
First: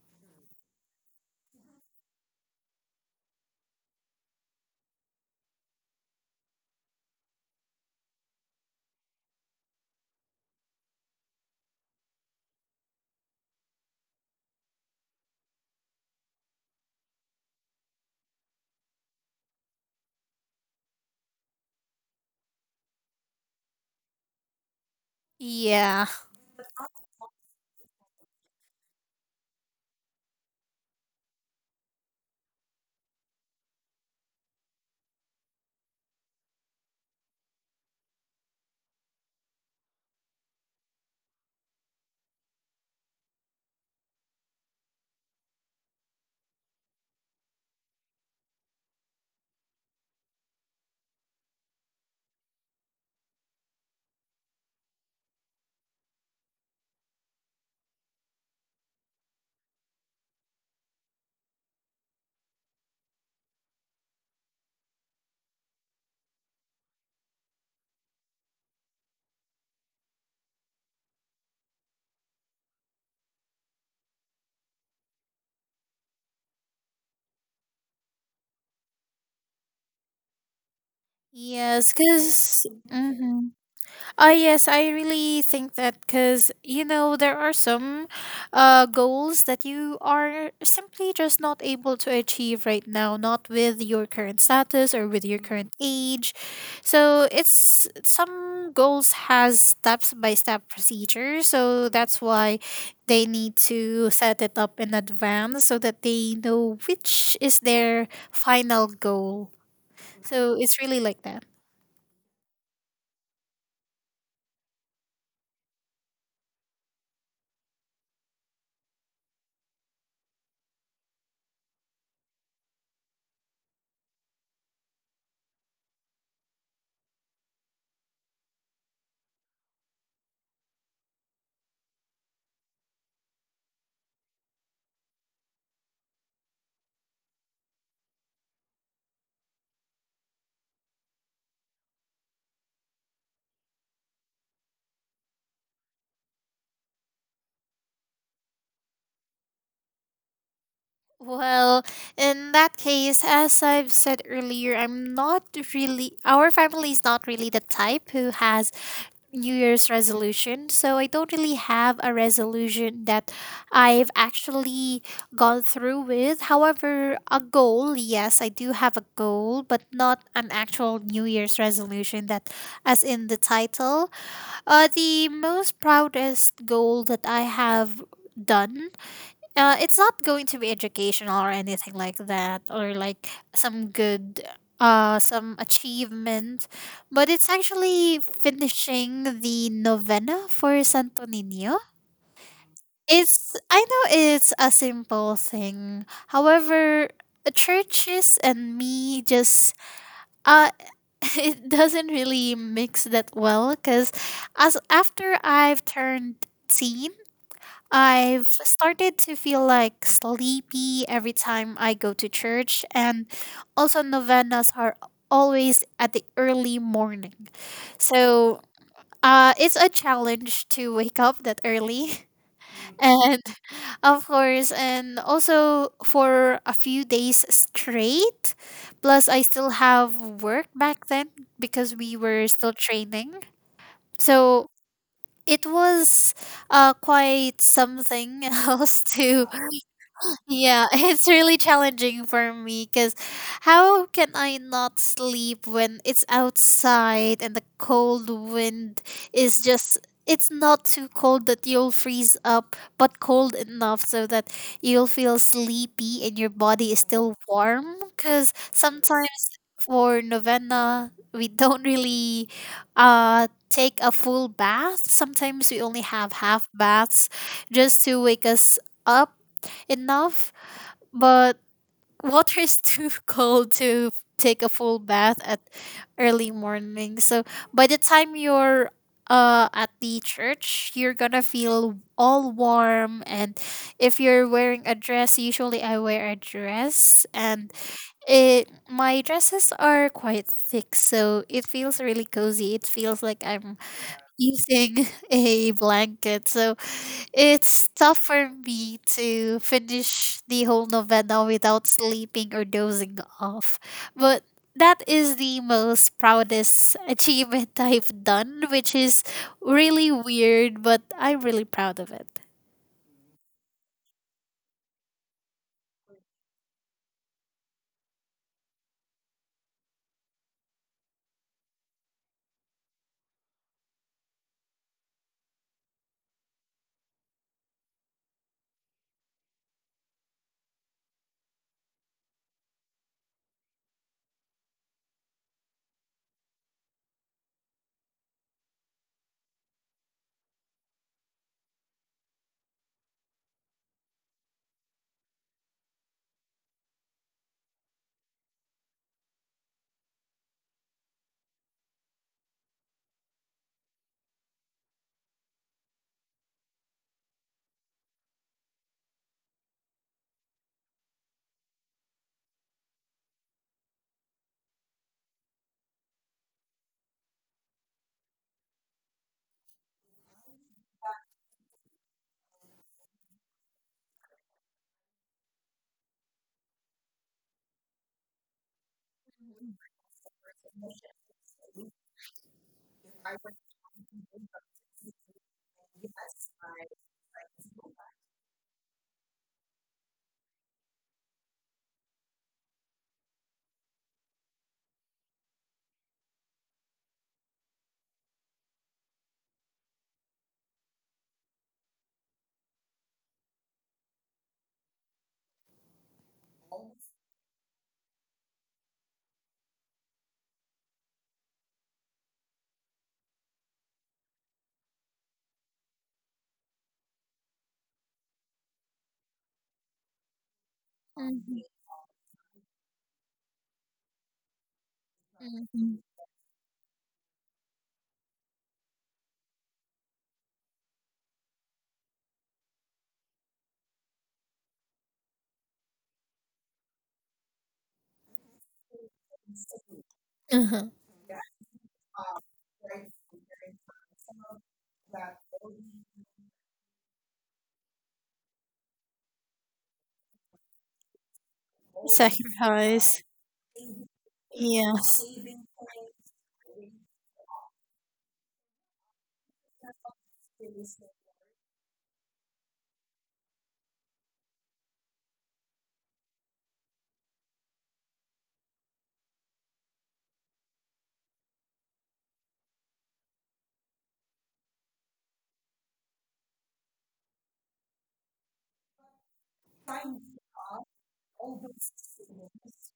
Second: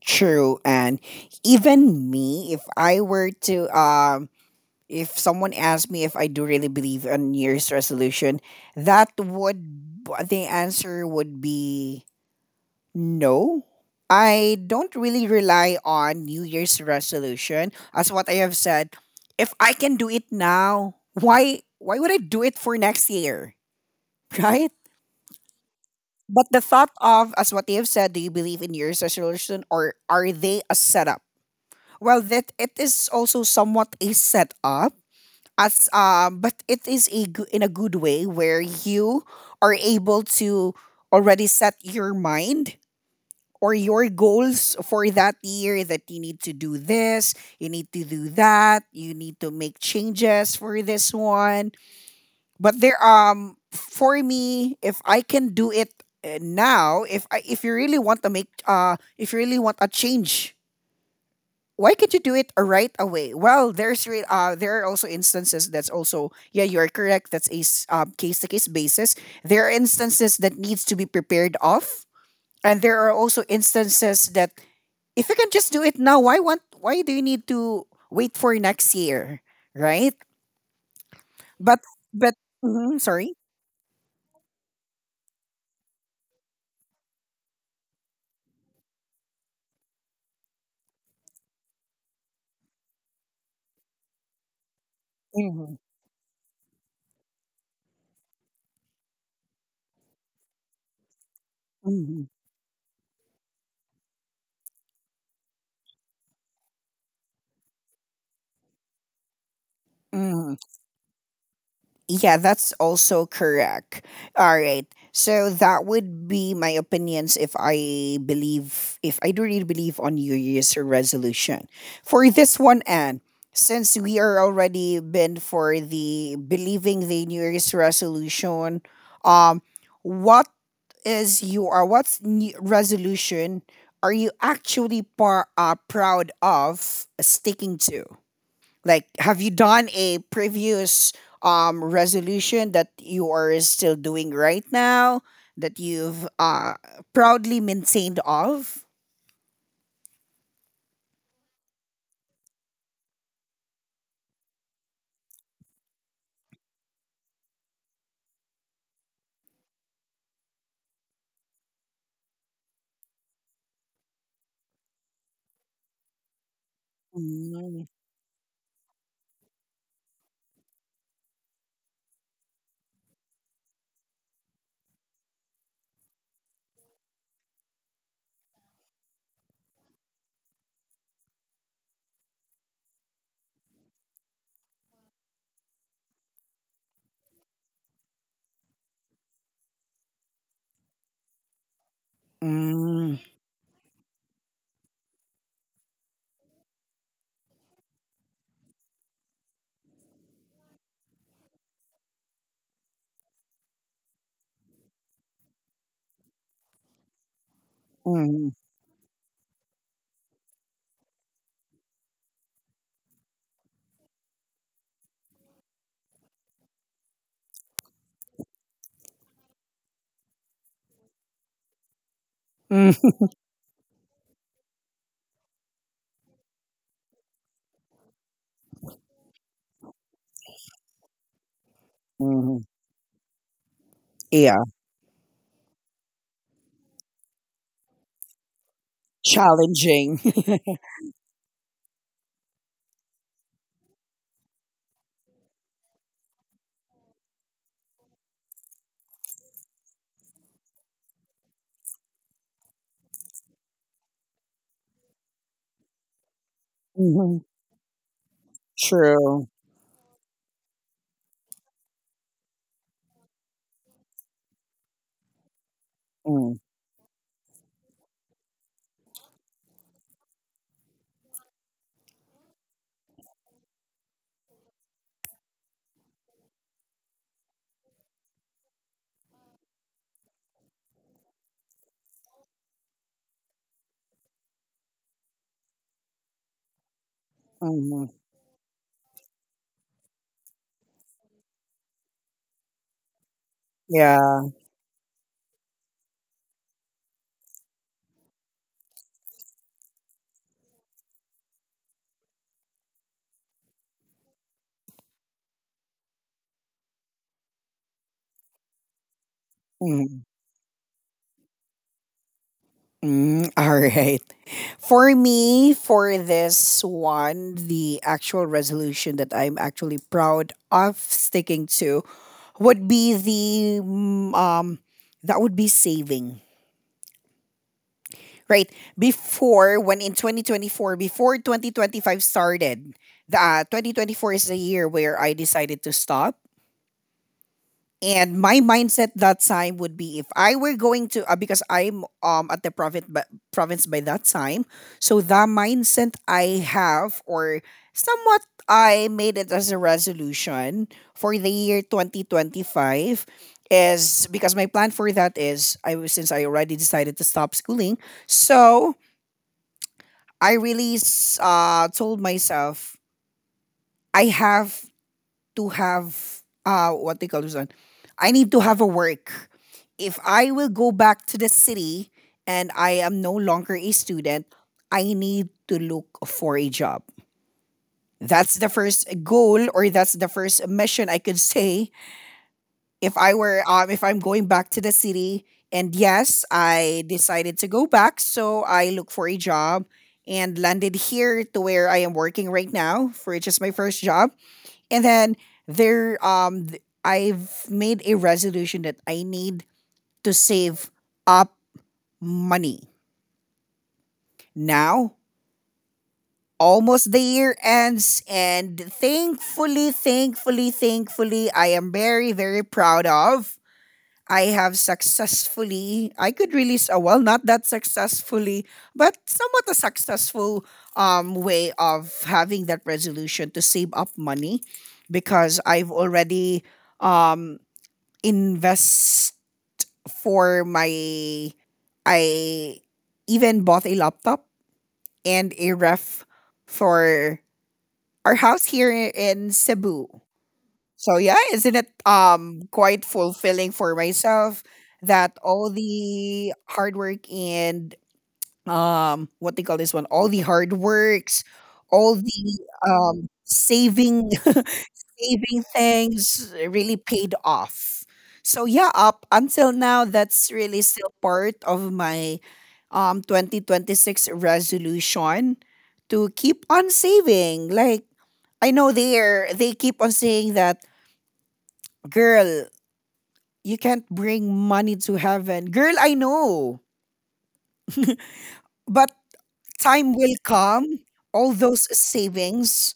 Speaker 1: True. And even me, if I were to, um, if someone asked me if I do really believe in New Year's resolution, that would, the answer would be no. I don't really rely on New Year's resolution. As what I have said, if I can do it now, why why would I do it for next year? Right?
Speaker 2: Yeah.
Speaker 1: But the thought of as what you have said, do you believe in New Year's resolution or are they a setup? Well, that it is also somewhat a setup as um, but it is a go- in a good way where you are able to already set your mind or your goals for that year that you need to do this, you need to do that, you need to make changes for this one. But there um for me, if I can do it uh, now, if I if you really want to make uh if you really want a change, why can't you do it right away? Well, there's re- uh there are also instances that's also yeah, you are correct, that's a case to case basis. There are instances that needs to be prepared of, and there are also instances that if you can just do it now, why want why do you need to wait for next year, right? But
Speaker 2: Yes,
Speaker 1: but
Speaker 2: because.
Speaker 1: mhm, sorry.
Speaker 2: Oh, yes, I really think that because, you know, there are some uh, goals that you are simply just not able to achieve right now, not with your current status or with your current
Speaker 1: Mhm,
Speaker 2: age. So it's some goals has steps by step procedure. So that's
Speaker 1: mhm,
Speaker 2: why they need to set it up in advance so that they know which is their final goal. So
Speaker 1: mhm.
Speaker 2: it's really like that.
Speaker 1: Yeah, that's also correct. All right. So that would be my opinions if I believe if I do really believe on New Year's resolution. For this one, and since we are already been for the believing the New Year's resolution, um what is your what's new resolution are you actually par, uh, proud of sticking to? Like, have you done a previous um, resolution that you are still doing right now that you've uh, proudly maintained of?
Speaker 2: Well, in that case, as I've said earlier, I'm not really, our family is not really the type who has New Year's resolution. So I don't really have a resolution that I've actually gone through with. However, a
Speaker 1: Mm,
Speaker 2: goal, yes, I do have a goal, but not an actual New Year's resolution that, as in the title. Uh, the most proudest goal that I have done, uh, it's not going to be educational or anything like that, or like some good uh some achievement, but it's actually finishing the novena for Santo nino
Speaker 1: mm,
Speaker 2: it's, I know it's a simple thing, however, churches and me just uh it doesn't really mix that well, because as after I've turned eighteen, I've
Speaker 1: mm,
Speaker 2: started to feel like sleepy every time I go to church, and also novenas are always at the early morning. So uh, it's a challenge to wake up that early.
Speaker 1: mm,
Speaker 2: And of course, and also for a few days straight. Plus, I still have work back then because we were
Speaker 1: mm.
Speaker 2: still training.
Speaker 1: Yeah,
Speaker 2: So it was uh, quite something else to,
Speaker 1: challenging.
Speaker 2: yeah, it's really challenging for me because how can I not sleep when it's outside and the cold wind is just, it's not too cold that you'll freeze up, but cold enough so that you'll feel sleepy and your body is still
Speaker 1: Mhm,
Speaker 2: warm. Because
Speaker 1: true.
Speaker 2: sometimes for novena, we don't really uh, take a full bath. Sometimes we only have
Speaker 1: Mm,
Speaker 2: half baths just to wake us up enough but water is too cold to take a full bath at early morning. So by the time you're uh, at the church, you're gonna feel all warm. And if you're wearing a dress, usually I wear a dress, and
Speaker 1: mhm.
Speaker 2: it my dresses are quite thick, so it feels really cozy. It feels like I'm
Speaker 1: Yeah.
Speaker 2: using a blanket. So it's tough for me to finish the whole novena without sleeping or dozing off. But that is the most proudest achievement I've done, which is really
Speaker 1: Mm,
Speaker 2: weird, but I'm really proud of it.
Speaker 1: mm. All right. For me, for this one, the actual resolution that I'm actually proud of sticking to would be the mm, um that would be saving. Right before when in twenty twenty-four, before twenty twenty-five started, the uh, twenty twenty-four is the year where I decided to stop. And my mindset that time would be if I were going to uh, because I'm um at the province province by that time, so the mindset I have or somewhat I made it as a resolution for the year twenty twenty-five is because my plan for that is I was since I already decided to stop schooling, so I really s- uh told myself I have to have uh what they call this one. I need to have a work. If I will go back to the city and I am no longer a student, I need to look for a job. That's the first goal or that's the first mission I could say if I were um if I'm going back to the city, and yes, I decided to go back, so I look for a job and landed here to where I am working right now, for which is my first job. And then there um th- I've made a resolution that I need to save up money. Now, almost the year ends, and thankfully, thankfully, thankfully I am very very proud of, I have successfully, I could release a, well, not that successfully, but somewhat a successful um
Speaker 2: Mhm,
Speaker 1: way of having that resolution to save up money, because I've
Speaker 2: mhm.
Speaker 1: already um invest for my I even bought a laptop and a ref for our house here in Cebu.
Speaker 2: Uh-huh.
Speaker 1: So yeah, isn't it um quite fulfilling for myself that all the hard work and um what they call this one, all the hard works, all the
Speaker 2: Sacrifice.
Speaker 1: um saving
Speaker 2: Yeah.
Speaker 1: saving things really paid off. So yeah, up until now, that's really still part of my um twenty twenty-six resolution to keep on saving. Like I know they're they keep on saying that, girl, you can't bring money to heaven. Girl, I know. But time will come. All those savings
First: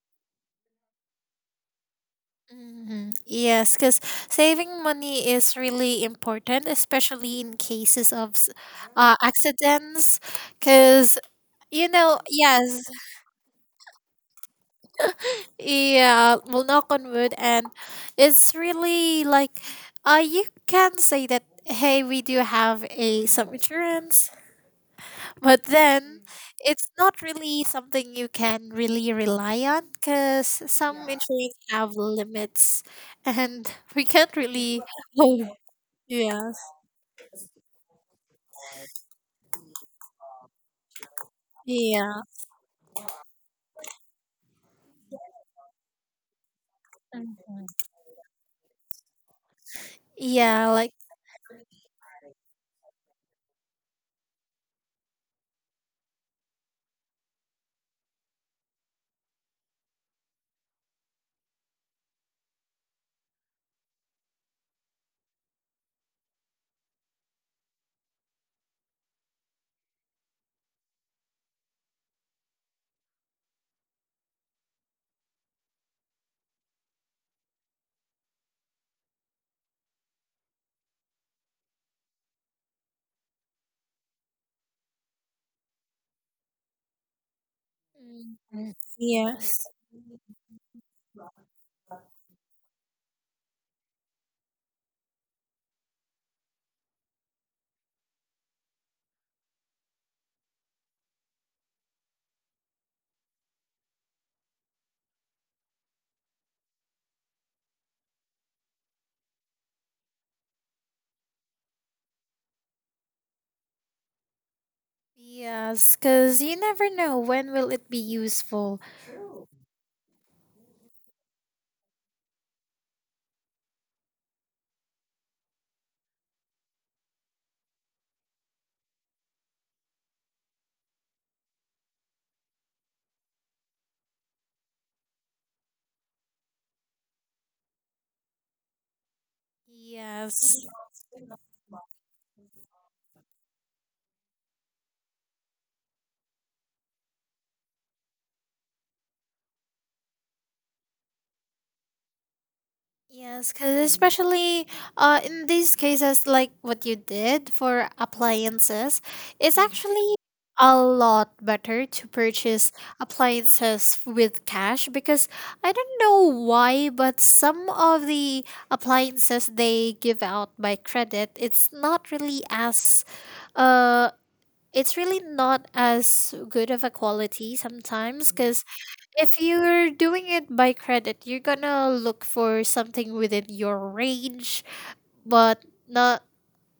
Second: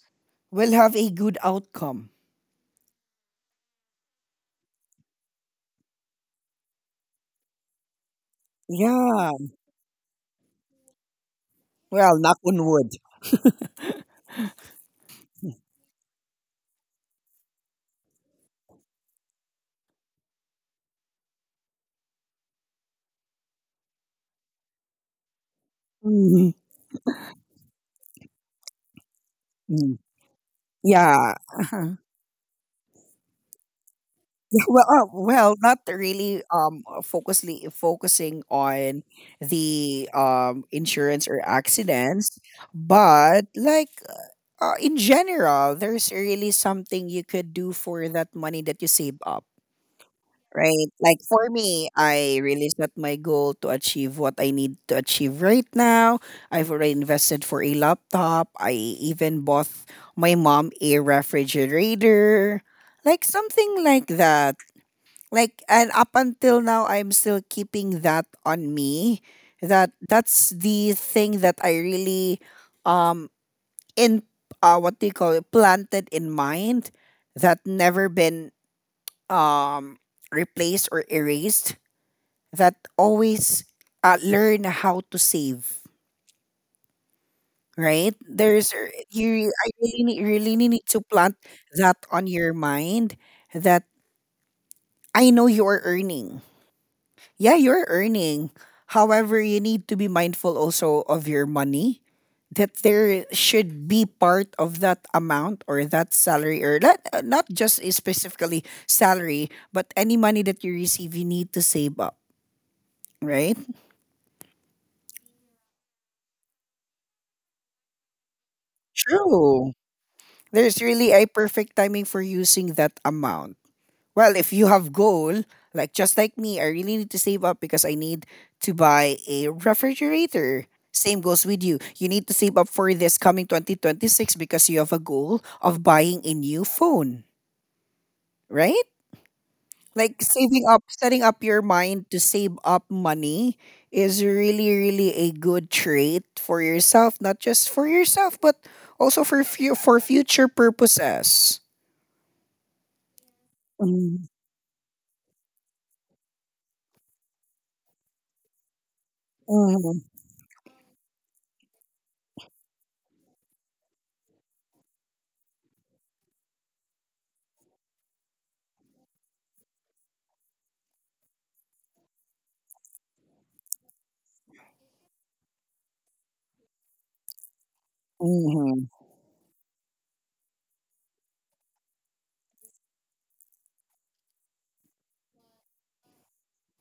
Speaker 1: will have a good outcome.
Speaker 2: Mhm. Yes, because saving money is really important, especially in cases of s- uh,
Speaker 1: Yeah.
Speaker 2: accidents. Because, you
Speaker 1: Well,
Speaker 2: know,
Speaker 1: knock on
Speaker 2: yes.
Speaker 1: wood.
Speaker 2: Yeah, well, knock on wood, and it's really like, uh, you can say that, hey, we do have a some insurance, but then
Speaker 1: Mhm.
Speaker 2: it's not really something you can really rely on because some, yeah,
Speaker 1: Yeah.
Speaker 2: insurance have limits, and we can't
Speaker 1: Yeah,
Speaker 2: really.
Speaker 1: well, uh, well,
Speaker 2: Oh,
Speaker 1: not really
Speaker 2: yeah,
Speaker 1: um uh, focusly focusing on the um insurance or
Speaker 2: yeah,
Speaker 1: accidents, but like uh, in general, there's really something you could do for that money that you save up,
Speaker 2: yeah,
Speaker 1: right?
Speaker 2: like,
Speaker 1: Like for me, I really set my goal to achieve what I need to achieve right now. I've already invested for a laptop. I even bought my mom a refrigerator, like something like that. Like and up until now, I'm still keeping that on me. That that's the thing that I really um in uh what do you call it, planted in mind, that never been um replaced or erased, that always uh, learn how to save, right?
Speaker 2: mm,
Speaker 1: there's r- you re-
Speaker 2: yes.
Speaker 1: i really need, really need to plant that on your mind, that I know you're earning, yeah you're earning, however you need to be mindful also of your money, that there should be part of that amount or that salary or not, uh, not just i- specifically salary, but any money that you receive you need to save up, right?
Speaker 2: Yes, because you never know when will it be useful.
Speaker 1: True. There's really a perfect timing for using that amount. Well, if you have goal, like just like me, I really need to save up because I need to buy a refrigerator. Same goes with you. You need to save up for this coming twenty twenty-six because you have a goal of buying a new phone, right? Like saving
Speaker 2: Yes.
Speaker 1: up, setting up your mind to save up money is really, really a good trait for yourself, not just for yourself, but also for fu- for future purposes.
Speaker 2: Yes, because especially uh, in these cases, like what you did for appliances, it's
Speaker 1: Mhm,
Speaker 2: actually a lot better to purchase appliances with cash. Because I don't know why, but some of the appliances they give out by credit, it's not really as uh, it's really not as good of a quality sometimes. Because
Speaker 1: mhm,
Speaker 2: if you're doing it by credit, you're gonna look for something within your range, but not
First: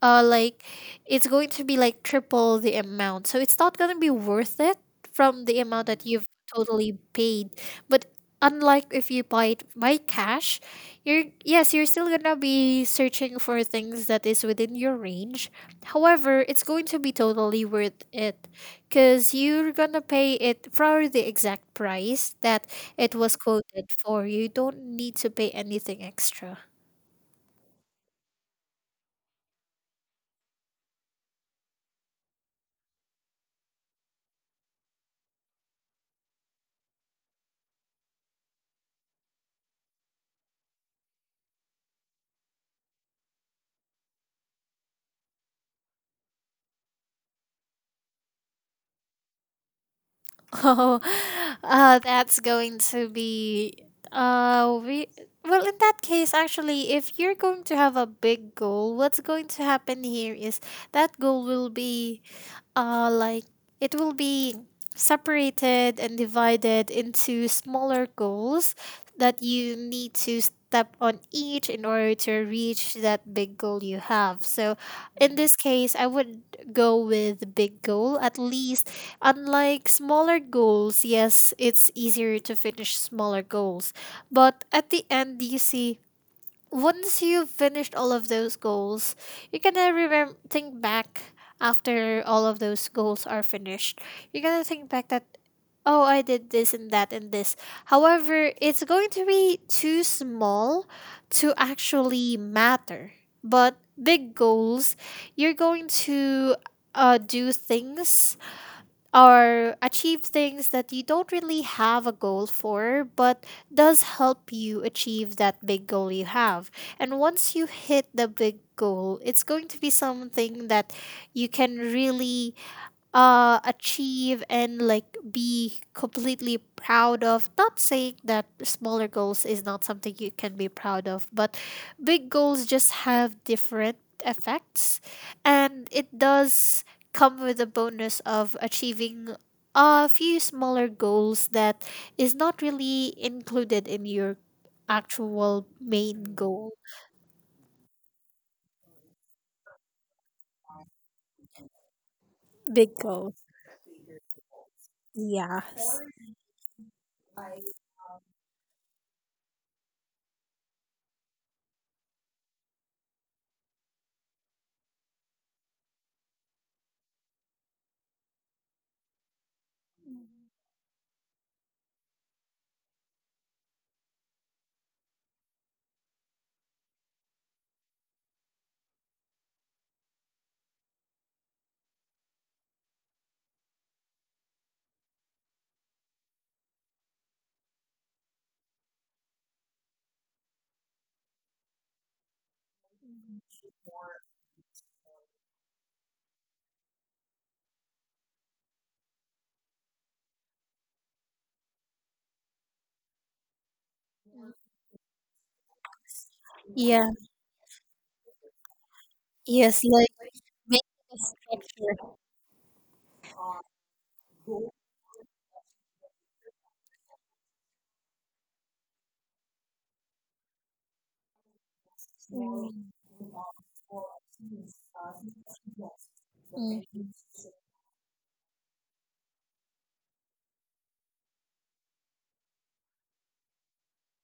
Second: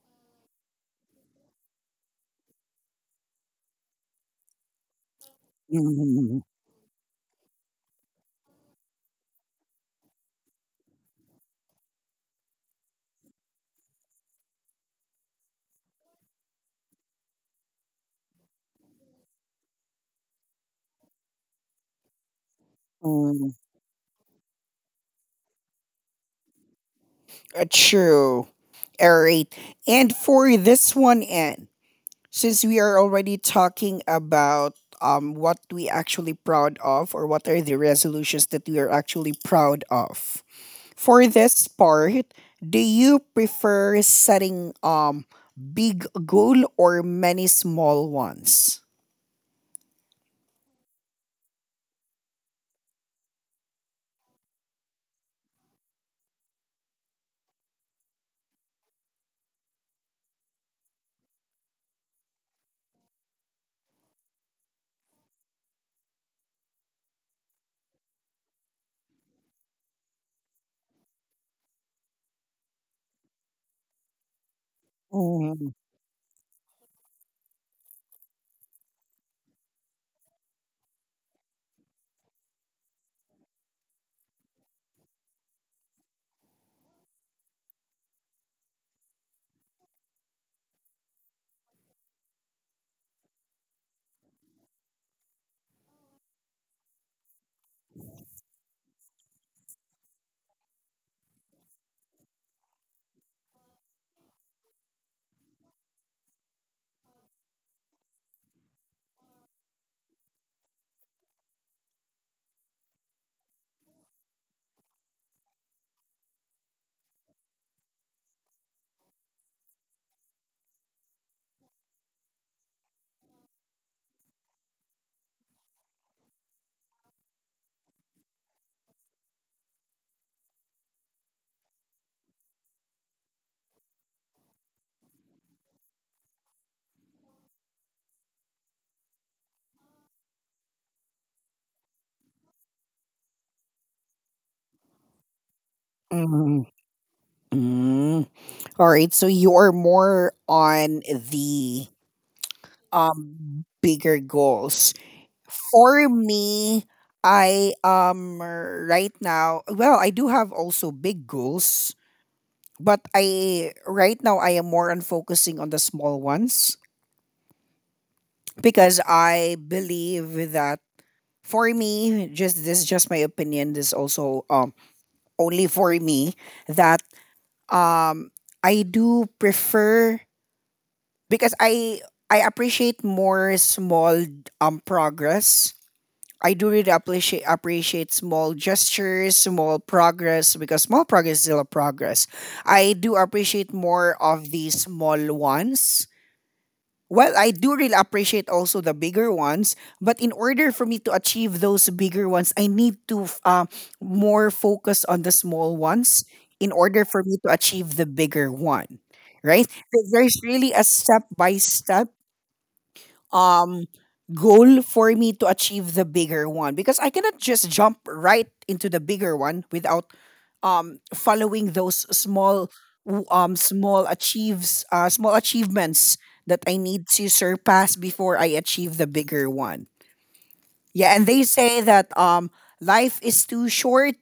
Speaker 2: uh like it's going to be like triple the amount, so it's not going to be worth it from the amount that you've
Speaker 1: mhm,
Speaker 2: totally paid. But unlike if you buy it by cash, you're, yes, you're still going to be searching for things that is within your range, however it's going to be totally worth it because you're going to pay it for the exact price that it was
Speaker 1: mhm.
Speaker 2: quoted for. You don't need to pay anything extra.
Speaker 1: Uh, true. All right. And for this one, and since we are already talking about um what we actually proud of or what are the resolutions that we are actually proud of. For this part, do you prefer setting um big goal or many small ones?
Speaker 2: Oh, uh, that's going to be uh we, well, in that case, actually, if you're going to have a big goal, what's going to happen here is that goal will be uh, like, it will be separated and divided into smaller goals that you need to step on each in order to reach that big goal you have. So in this
Speaker 1: Mm,
Speaker 2: case, I would go with the big goal at least. Unlike smaller goals, yes, it's easier to finish smaller goals, but at the end you see, once you've finished all of those goals, you can uh, remember, think back after all of those goals are finished. You're gonna think back that, oh, I did this and that and this. However, it's going to be too small to actually matter. But big goals, you're going to uh, do things or achieve things that you don't really have a goal for, but does help you achieve that big goal you have. And once you hit the big goal, it's going to be something that you can really uh achieve and like be completely proud of. Not saying that smaller goals is not something you can be proud of, but big goals just have different effects, and it does come with a bonus of achieving a few smaller goals that is not really included in your actual main
Speaker 1: mm,
Speaker 2: goal.
Speaker 1: mm. All right, so you are more on the
Speaker 2: Big
Speaker 1: um
Speaker 2: goal.
Speaker 1: bigger goals.
Speaker 2: Yeah.
Speaker 1: For me, I um right now, well, I do have also big goals, but I right now I am more on focusing on the small ones because I believe that for me, just this is just my opinion, this is also um only for me that um I do prefer because I I appreciate more small um progress. I do really appreciate appreciate small gestures, small progress because small progress is still a progress. I do appreciate more of the small ones. Well, I do really appreciate also the bigger ones, but in order for me to achieve those bigger ones, I need to f- uh, more focus on the small ones in order
Speaker 2: Yeah.
Speaker 1: for me to achieve the bigger one. Right?
Speaker 2: Yes.
Speaker 1: Th-
Speaker 2: Like.
Speaker 1: There's really
Speaker 2: Big-.
Speaker 1: a step by step um goal for me to achieve the bigger one because I cannot just jump right into the bigger one without um following those small w- um small achieves uh small achievements that I
Speaker 2: Mm,
Speaker 1: need
Speaker 2: mm.
Speaker 1: to surpass before I achieve the bigger one. Yeah, and they say that um life is too short,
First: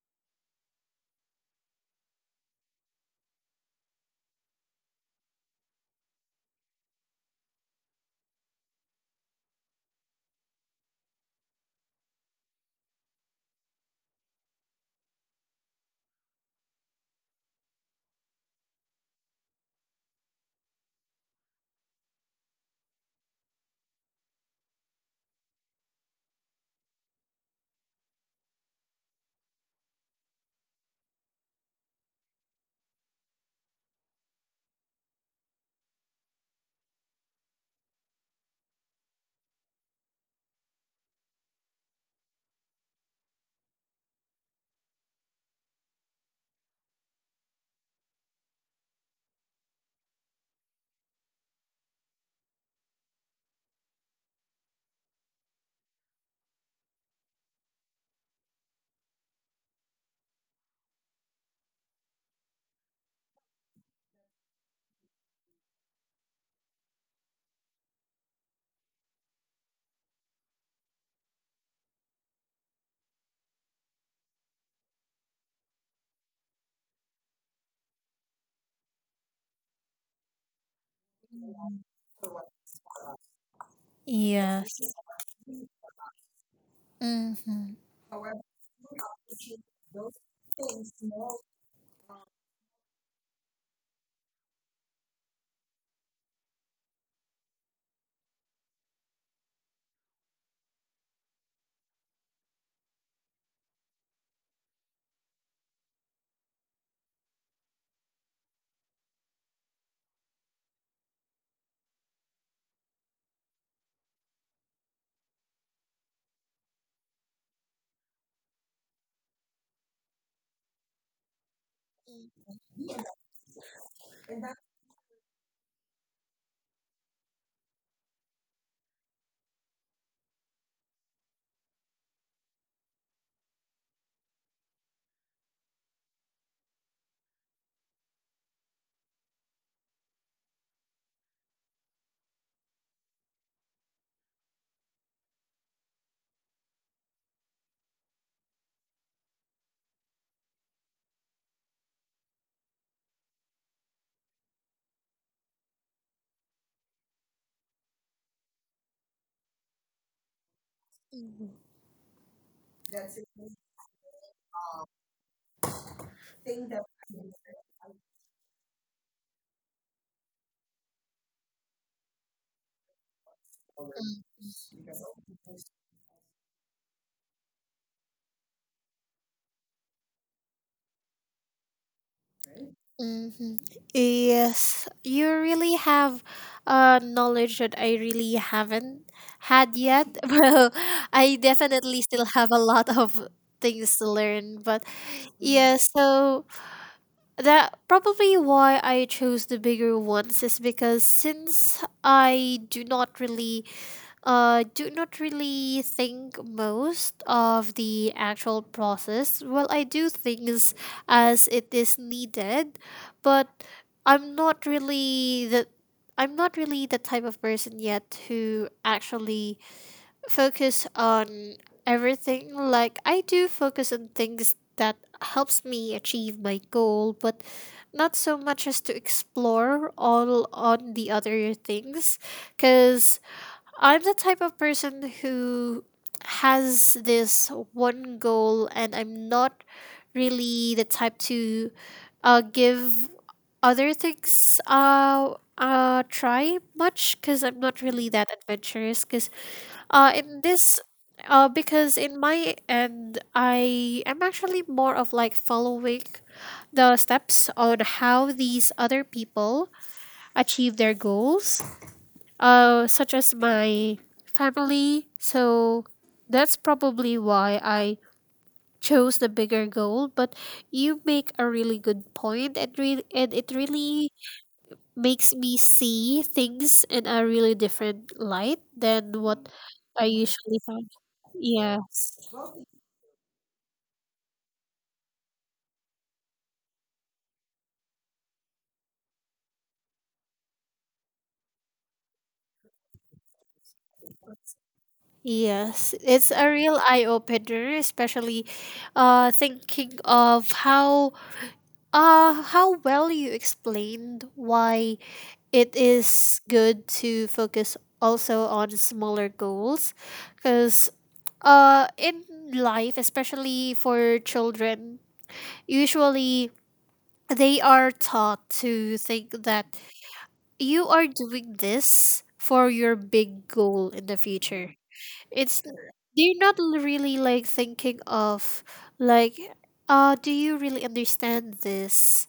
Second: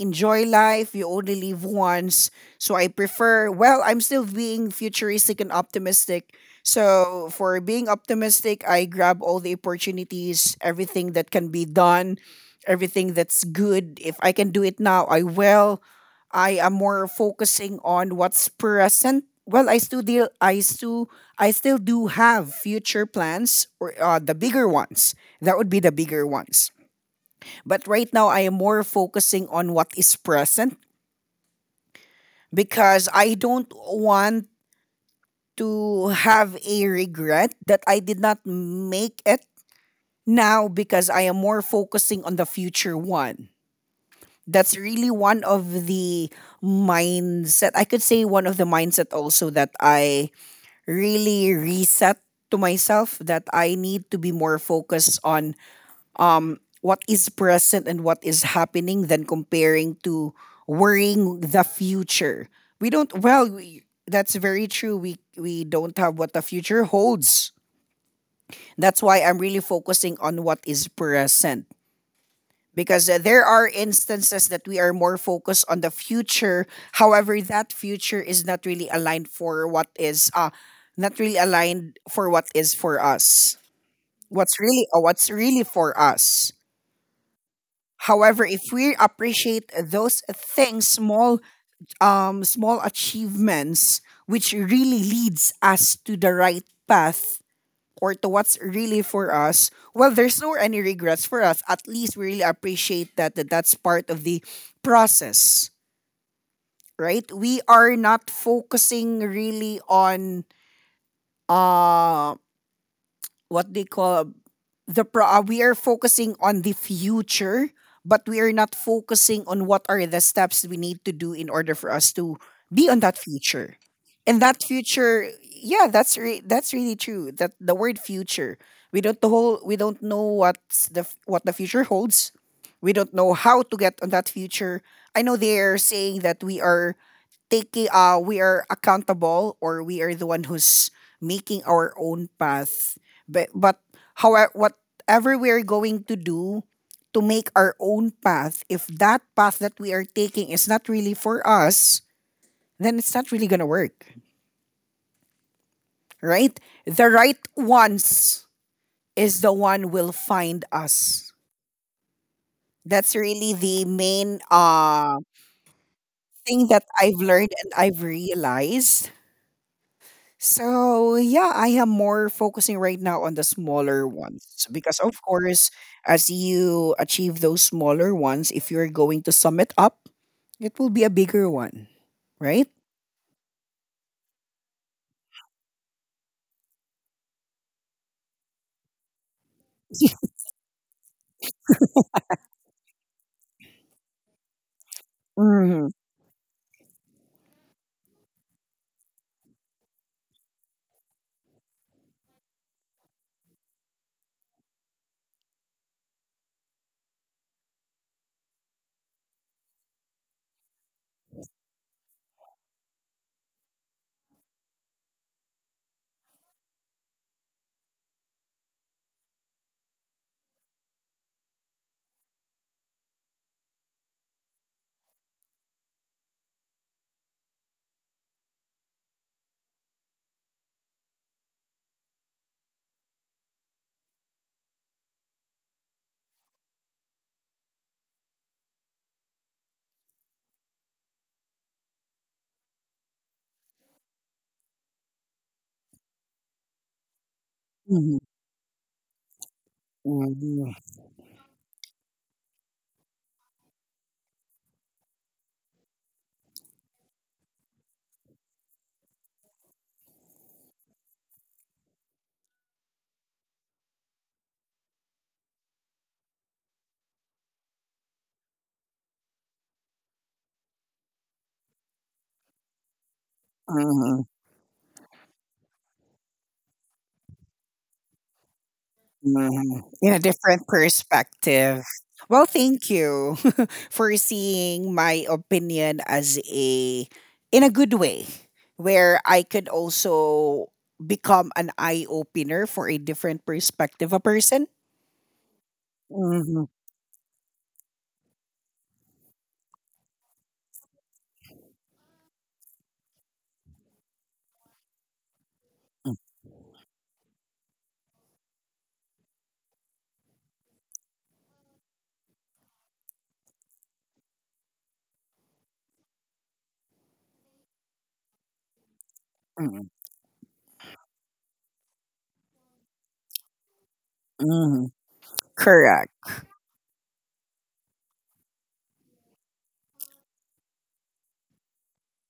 Speaker 1: enjoy life. You only live once. So I prefer, well, I'm still being futuristic and optimistic. So for being optimistic, I grab all the opportunities, everything that can be done, everything that's good. If I can do it now, I will. I am more focusing on what's present. Well, I still deal. I still, I still do have future plans, or uh, the bigger ones. That would be the bigger ones. But right now, I am more focusing on what is present because I don't want to have a regret that I did not make it now because I am more focusing on the future one. That's really one of the mindset. I could say one of the mindset also that I really reset to myself that I need to be more focused on um, what is present and what is happening than comparing to worrying the future. We don't. Well, we, that's very true. We we don't have what the future holds. That's why I'm really focusing on what is present because uh, there are instances that we are more focused on the future. However, that future is not really aligned for what is uh not really aligned for what is for us. What's
Speaker 2: Yeah.
Speaker 1: really uh, what's really for us.
Speaker 2: Mm-hmm.
Speaker 1: However, if we appreciate those things, small um small achievements which really leads us to the right path or to what's really for us, well there's no any regrets for us. At least we really appreciate that, that that's part of the process, right? We are not focusing really on um what they call the pro uh, we are focusing on the future but we are not focusing on what are the steps we need to do in order for us to be on that future. And that future, yeah, that's re- that's really true. That the word future, we don't, the whole we don't know what's the f- what the future holds. We don't know how to get on that future. I know they're saying that we are taking uh we are accountable, or we are the one who's making our own path, but but however, whatever we are going to do to make our own path, if that path that we are taking is not really for us, then it's not really going to work, right? The right ones is the one will find us. That's really the main uh thing that I've learned and I've realized. So yeah, I am more focusing right now on the smaller ones because of course, as you achieve those smaller ones, if you're going to sum it up, it will be a bigger one, right?
Speaker 2: Mm-hmm. Yes, you really have uh, knowledge that I really haven't had yet. Well, I definitely still have a lot of things to learn, but yeah,
Speaker 1: Mm-hmm.
Speaker 2: so that probably why I chose the bigger ones is because since I do not really uh, do not really think most of the actual process. Well, I do things as it is needed, but I'm not really the I'm not really the type of person yet who actually focus on everything. Like I do focus on things that helps me achieve my goal, but not so much as to explore all on the other things, because I'm the type of person who has this one goal, and I'm not really the type to uh, give other things uh, uh, try much because I'm not really that adventurous. Because uh, in
Speaker 1: Mm-hmm.
Speaker 2: this, uh, because in my end, I am actually more of like following the steps on how these other people achieve their goals, uh, such as my family. So that's probably why I chose the bigger goal. But you make a really good point, and re- and it really makes me see things in a really different light than what
Speaker 1: Mhm.
Speaker 2: I
Speaker 1: In a
Speaker 2: usually
Speaker 1: different
Speaker 2: found.
Speaker 1: perspective.
Speaker 2: Yes.
Speaker 1: Well, thank you for seeing my opinion as a, in a good way where I could also become an eye opener for a different perspective of person.
Speaker 2: Yes, it's a
Speaker 1: Mhm,
Speaker 2: real eye opener, especially uh thinking of how. Uh, how well you explained why it is good to focus also on smaller goals, because uh in life, especially for children, usually they are taught to think that
Speaker 1: mhm,
Speaker 2: you are doing this for your big goal in the future.
Speaker 1: mhm.
Speaker 2: It's
Speaker 1: Correct.
Speaker 2: they're not l- really like thinking of like, uh do you really understand this?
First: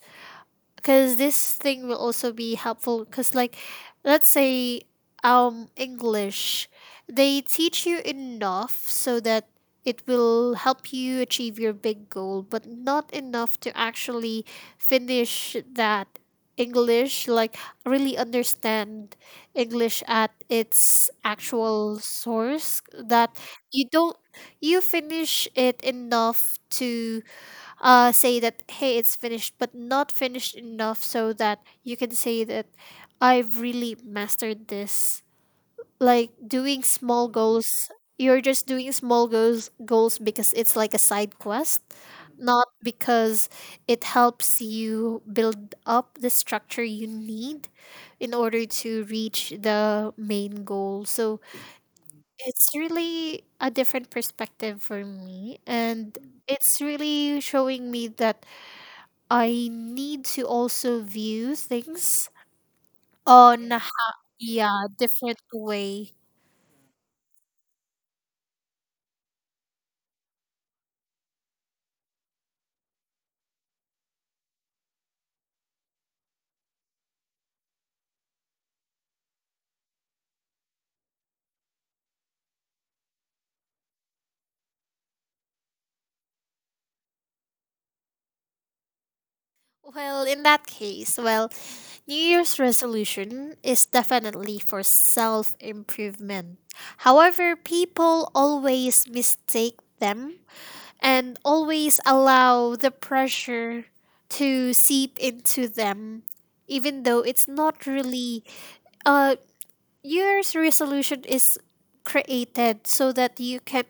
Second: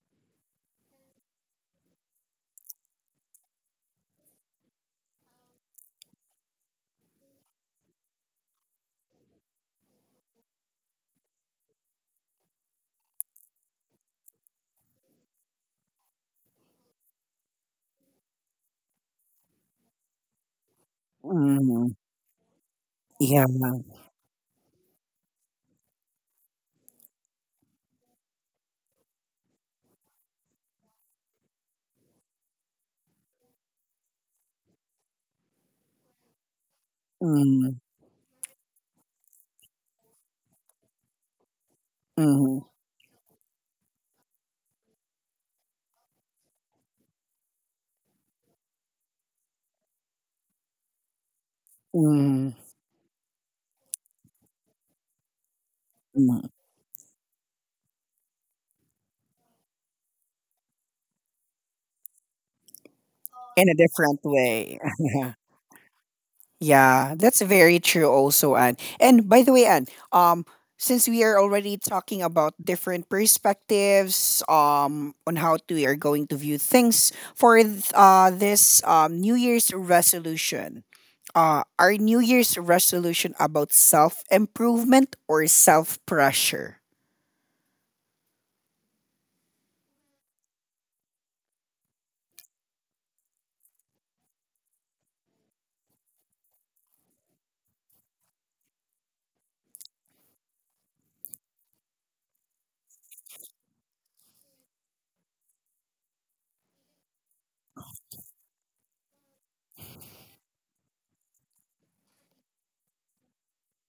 Speaker 2: Because this thing will also be helpful. Because like, let's say, um English, they teach you enough so that it will help you achieve your big goal, but not enough to actually finish that English, like really understand English at its
Speaker 1: Mhm.
Speaker 2: actual source. That
Speaker 1: Yeah.
Speaker 2: you don't, you finish it enough to uh, say that, hey, it's finished, but not finished enough so that you can say that I've really mastered this. Like doing small goals,
Speaker 1: Mhm,
Speaker 2: you're just doing small goals goals because it's like a side quest,
Speaker 1: mhm,
Speaker 2: not because it helps you build up the structure you need in order to reach the main goal. So
Speaker 1: mhm,
Speaker 2: it's really a different perspective for me, and
Speaker 1: mhm.
Speaker 2: it's really showing me that I need to also view things
Speaker 1: In
Speaker 2: on
Speaker 1: a different
Speaker 2: ho-
Speaker 1: way.
Speaker 2: yeah, different way.
Speaker 1: Yeah, that's very true also, Anne. And by the way, Anne, um, since we are already talking about different perspectives, um, on how to, we are going to view things for th- uh, this um, New Year's resolution, uh, our New Year's resolution about self improvement or self pressure?
Speaker 2: Well, in that case, well, New Year's resolution is definitely for self improvement. However, people always mistake them and always allow the pressure to seep into them, even though it's not really uh year's resolution is created so that you can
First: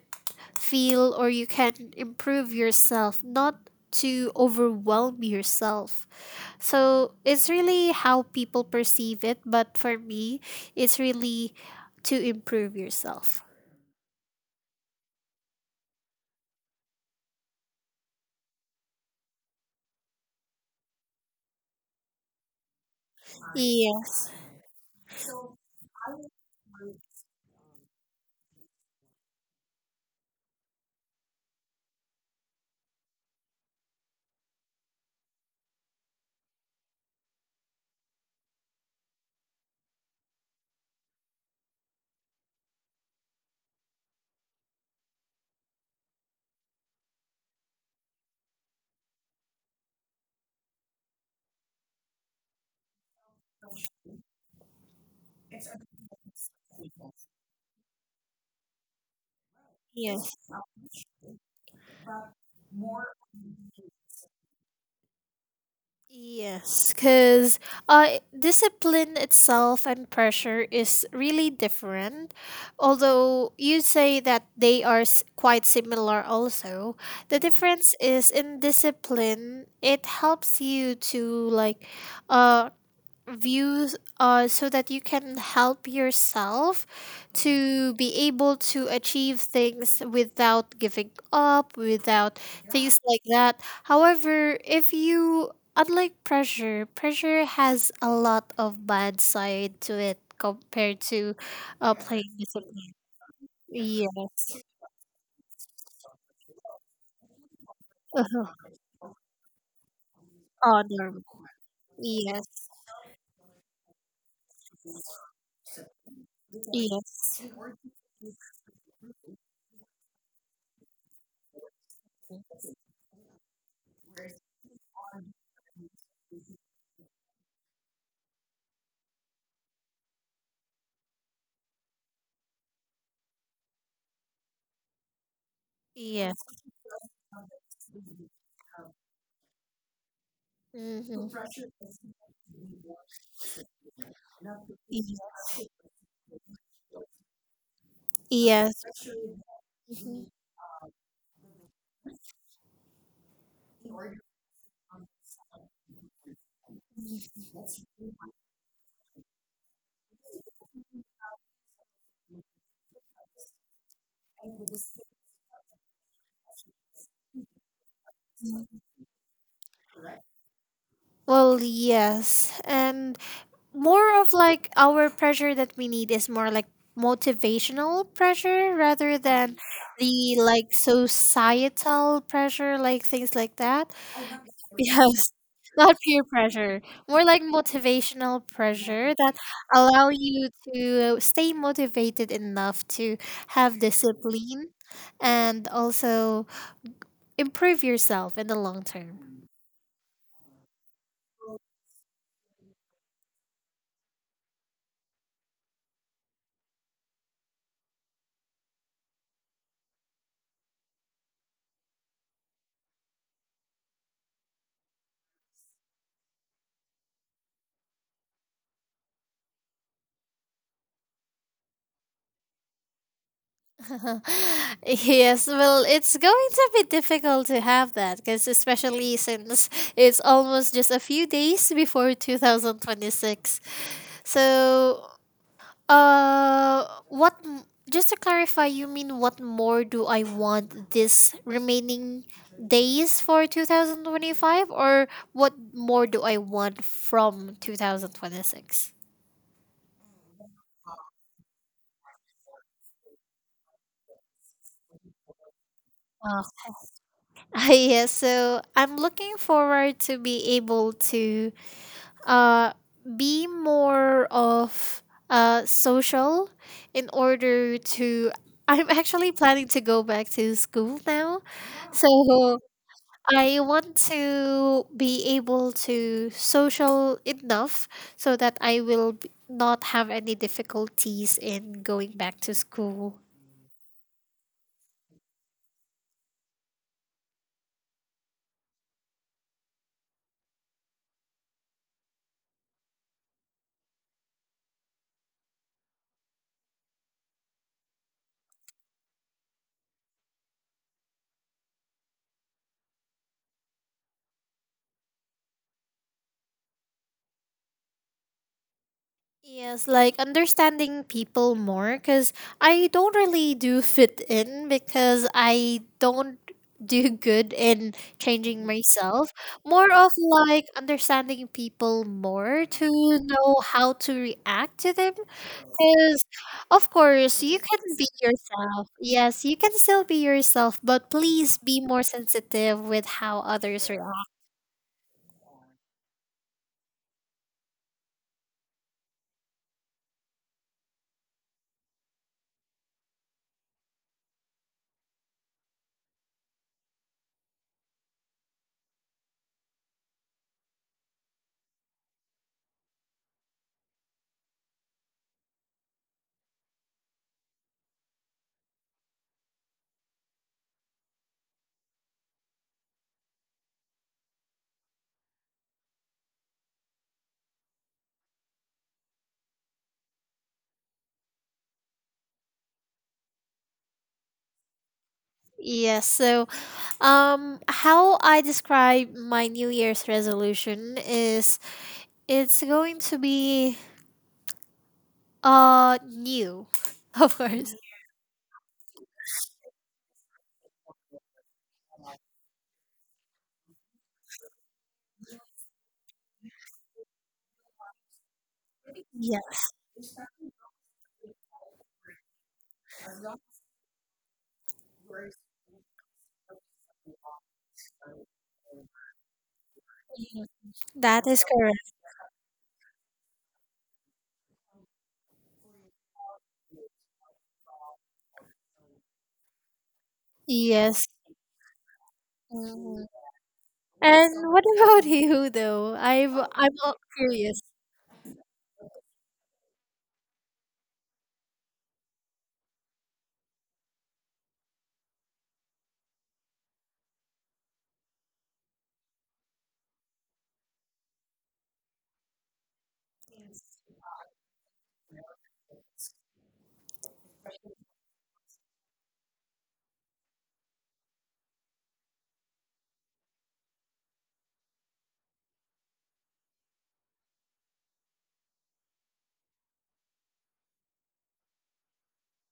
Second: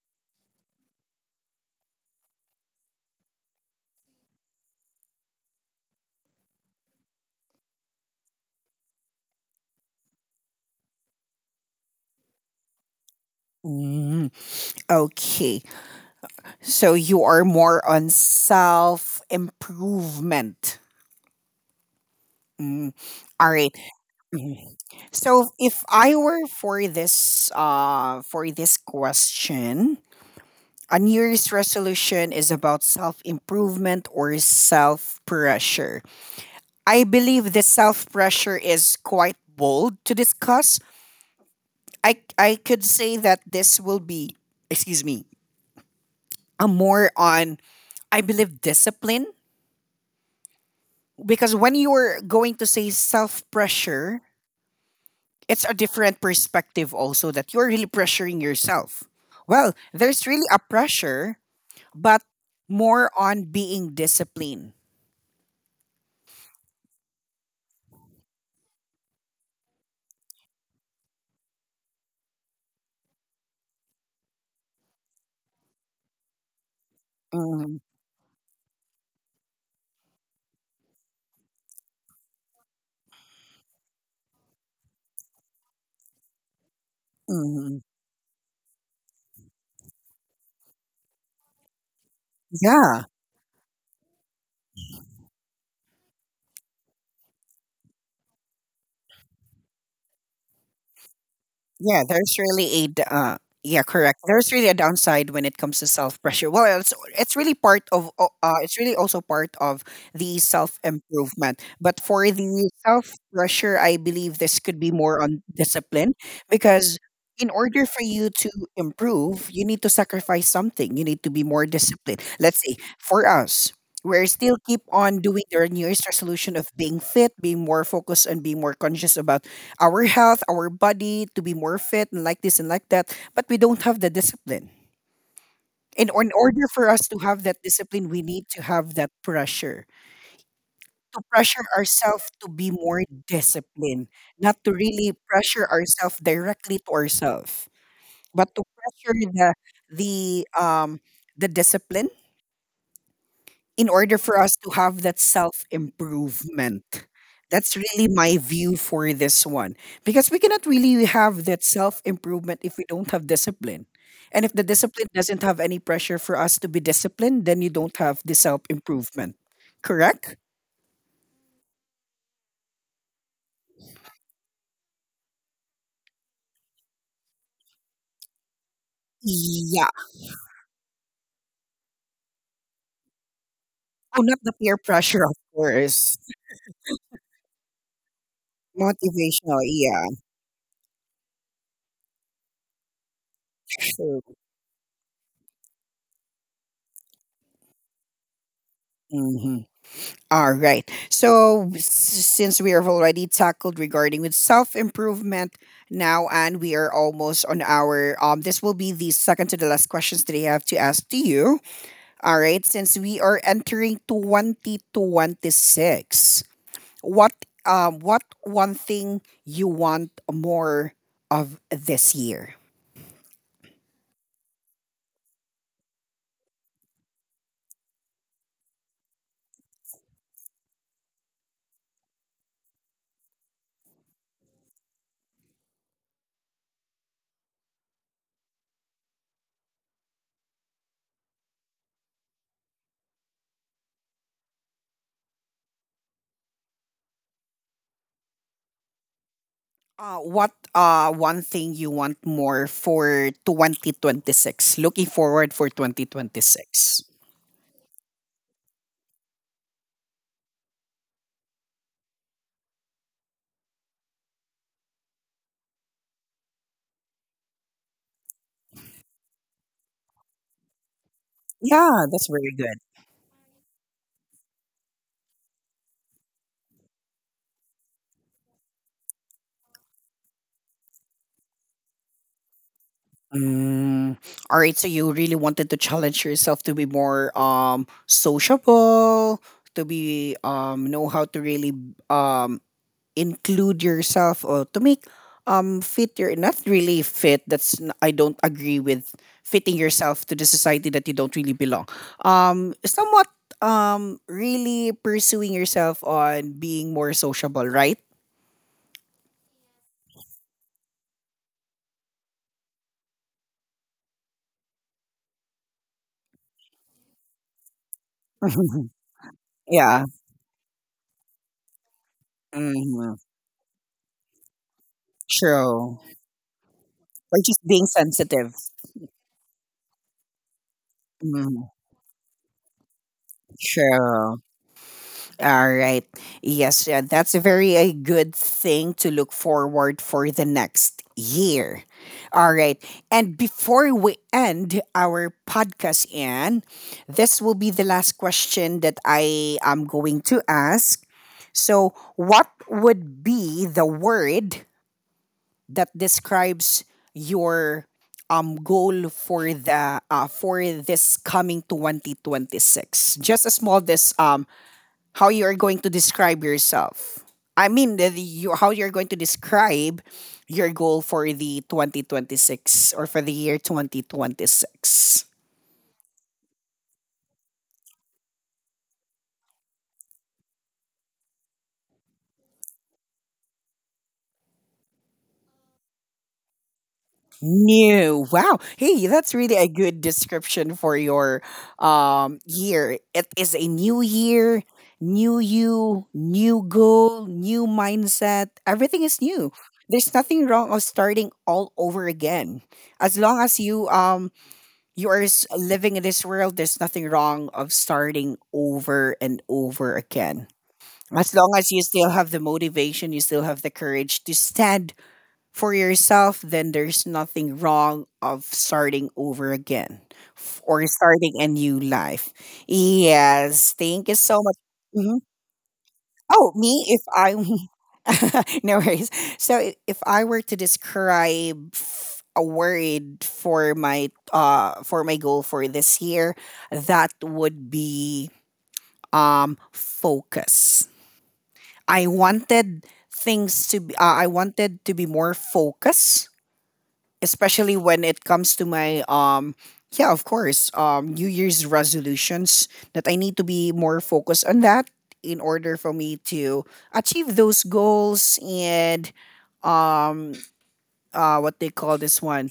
Speaker 2: feel or you can improve yourself, not to overwhelm yourself. So it's really how people perceive it, but for me, it's really to improve yourself.
Speaker 1: Mm, okay. So you are more on self improvement. Mm. All right.
Speaker 2: Yes,
Speaker 1: Mhm. So if I were for this uh for this question, a New Year's resolution is about self-improvement or self-pressure. I believe the self-pressure is quite bold to discuss. I I could say that this will be, excuse me, a more on, I believe, discipline, because when you are going to say self-pressure, it's a different perspective also that you're really pressuring yourself. Well, there's
Speaker 2: yes.
Speaker 1: really a pressure, but more on being disciplined.
Speaker 2: Yes, because uh, discipline itself and pressure is really different. Although you say that they are s- quite similar, also, the
Speaker 1: Mhm,
Speaker 2: difference is in discipline, it helps you to like uh, views uh, so that you can help yourself
Speaker 1: mhm.
Speaker 2: to be able to achieve things without giving up, without things
Speaker 1: Yeah.
Speaker 2: like that. However, if you, unlike pressure, pressure has a lot of bad side to it compared to uh,
Speaker 1: Yeah,
Speaker 2: playing
Speaker 1: there's really a
Speaker 2: discipline.
Speaker 1: d- uh, yeah, correct. There's
Speaker 2: Yes.
Speaker 1: really a downside when it comes to self pressure. Well, it's it's really part of o-
Speaker 2: Uh-huh.
Speaker 1: uh, it's really also part of the self
Speaker 2: Honor.
Speaker 1: improvement. But for
Speaker 2: Yes.
Speaker 1: the self pressure, I believe this could be more on discipline because
Speaker 2: Yes.
Speaker 1: in order for you to improve, you need to sacrifice something. You need to be more disciplined. Let's say for us. We're still keep on doing their New Year's resolution of being fit, being more focused, and being more conscious about our health, our body to be more fit and like this and like that, but we don't have the discipline. And in
Speaker 2: Yes.
Speaker 1: order for us to have that discipline, we need to have that pressure to
Speaker 2: Mm-hmm.
Speaker 1: pressure ourselves to be more disciplined, not to really
Speaker 2: Yes.
Speaker 1: pressure ourselves directly to ourselves, but to
Speaker 2: Yes.
Speaker 1: pressure the the
Speaker 2: Mhm.
Speaker 1: um the discipline in order for us to have that self improvement. That's really my view for this one. Because we cannot really have that self improvement if we don't have discipline. And if the discipline doesn't have any pressure for us to be disciplined, then you don't have the self improvement. Correct?
Speaker 2: Well, yes. And more of like our pressure that we need is more like motivational pressure rather than
Speaker 1: Yeah.
Speaker 2: the like societal pressure, like things like that.
Speaker 1: Oh, not the peer pressure,
Speaker 2: Yes.
Speaker 1: of
Speaker 2: Not
Speaker 1: course.
Speaker 2: peer pressure, more like motivational pressure that
Speaker 1: Motivational. Yeah,
Speaker 2: allow you to stay motivated enough to have
Speaker 1: true.
Speaker 2: discipline, and also improve yourself in the long term.
Speaker 1: Mhm. All right. So s- since we have already tackled regarding with self improvement now, and we are almost on our um, this will be the second to the last questions that I have to ask to you. All right. Since we are entering twenty twenty six, what um what one thing you want more of this year?
Speaker 2: Yes, well, it's going to be difficult to have that, because especially since it's almost just a few days before twenty twenty-six. So, uh, what, m- just to clarify, you mean what more do I want this remaining days for two thousand twenty-five, or what more do I want from two thousand twenty-six?
Speaker 1: Uh, what uh one thing you want more for twenty twenty six, looking forward for
Speaker 2: Ah,
Speaker 1: twenty twenty six?
Speaker 2: yes, so I'm looking forward to be able to uh, be more of uh, social in order to. I'm actually planning to go back to school now.
Speaker 1: Yeah, that's very
Speaker 2: So
Speaker 1: good.
Speaker 2: I want to be able to social enough so that I will b- not have any difficulties in going back to school.
Speaker 1: Mm. All right, so you really wanted to challenge yourself to be more um sociable, to be um know how to really um include yourself or to make um fit your, not really fit. That's n- I don't agree with fitting yourself to the society that you don't really belong. Um, somewhat um really pursuing yourself on being more sociable, right?
Speaker 2: Yes, like understanding people more, because I don't really do fit in because I don't do good in changing myself. More
Speaker 1: yeah.
Speaker 2: of like understanding people more to
Speaker 1: Mm-hmm.
Speaker 2: know how to react to them.
Speaker 1: True.
Speaker 2: Because, of
Speaker 1: Or
Speaker 2: course, you
Speaker 1: just
Speaker 2: can
Speaker 1: being
Speaker 2: be
Speaker 1: sensitive.
Speaker 2: yourself. Yes, you can still be yourself, but please
Speaker 1: Mm,
Speaker 2: be more sensitive with how others react.
Speaker 1: sure. All right. Yes, yeah, that's a very a good thing to look forward for the next year. All right. And before we end our podcast, Anne, this will be the last question that I am going to ask. So, what would be the word that describes your um goal for the uh, for this coming twenty twenty six? Just a small this um how you are going to describe yourself. I mean the, the- you, how you're going to describe your goal for the twenty twenty six or for the year twenty twenty six?
Speaker 2: Yes, so, Um, how I describe my New Year's resolution is it's going to be uh new, of course.
Speaker 1: New. Wow. Hey, that's really a good description for your um year. It is a new year, new you, new goal, new mindset. Everything is
Speaker 2: Yeah.
Speaker 1: new. There's nothing wrong of starting all over again. As long as you um you are s- living in this world, there's nothing wrong of starting over and over again.
Speaker 2: Mhm, that
Speaker 1: As
Speaker 2: is
Speaker 1: long as you
Speaker 2: correct.
Speaker 1: still have the motivation, you still have the courage to stand for yourself, then there's nothing wrong of starting over again f- or
Speaker 2: Yes.
Speaker 1: starting a new life.
Speaker 2: Mhm.
Speaker 1: Yes, thank you so
Speaker 2: And
Speaker 1: much.
Speaker 2: what about
Speaker 1: Mhm.
Speaker 2: you though? I've
Speaker 1: Oh,
Speaker 2: I'm
Speaker 1: me,
Speaker 2: all
Speaker 1: if I,
Speaker 2: curious.
Speaker 1: no worries. So i- if I were to describe f- a word for my uh for my goal for this year, that would be um focus. I wanted things to be, uh, I wanted to be more focused especially when it comes to my um yeah of course um new year's resolutions that I need to be more focused on that in order for me to achieve those goals and um uh what they call this one,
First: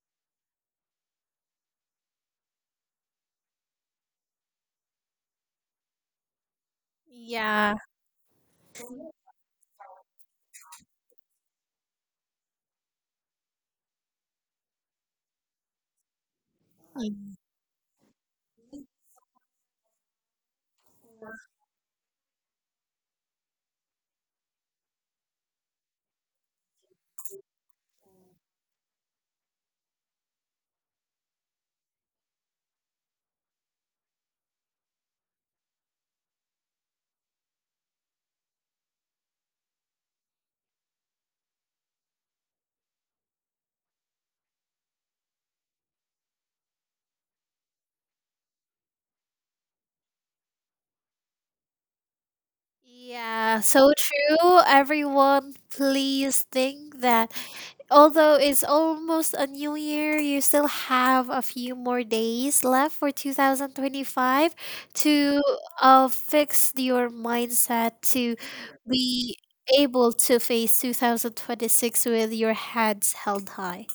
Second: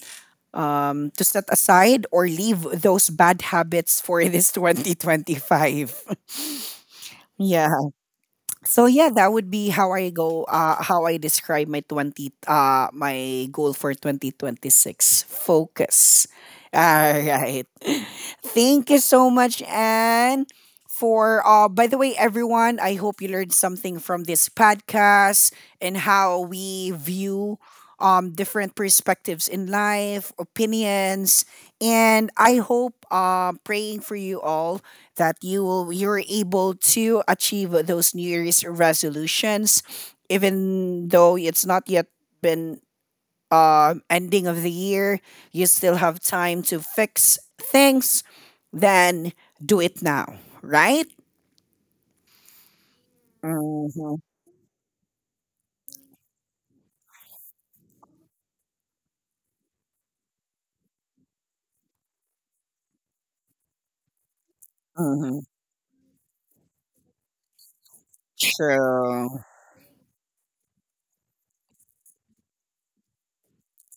Speaker 1: um to set aside or leave those bad habits for this twenty twenty five. yeah,
Speaker 2: Yeah.
Speaker 1: so yeah, that would be how I go. Uh, how I describe my twenty. Uh, my goal for twenty twenty six, focus. All right. Thank you so much, Anne. For uh, by the way, everyone, I hope you learned something from this podcast and how we view um different perspectives in life, opinions, and I hope um praying for you all that you will you're able to achieve those new year's resolutions, even though it's not yet been uh, ending of the year, you still have time to fix things, then do it now, right?
Speaker 2: Yeah, so
Speaker 1: Mm-hmm,
Speaker 2: true. Everyone, please think that although it's almost a new year, you still have a few more days left for two thousand twenty-five
Speaker 1: mm-hmm.
Speaker 2: to uh, fix your mindset to
Speaker 1: True.
Speaker 2: be able to face two thousand twenty-six with your heads held high.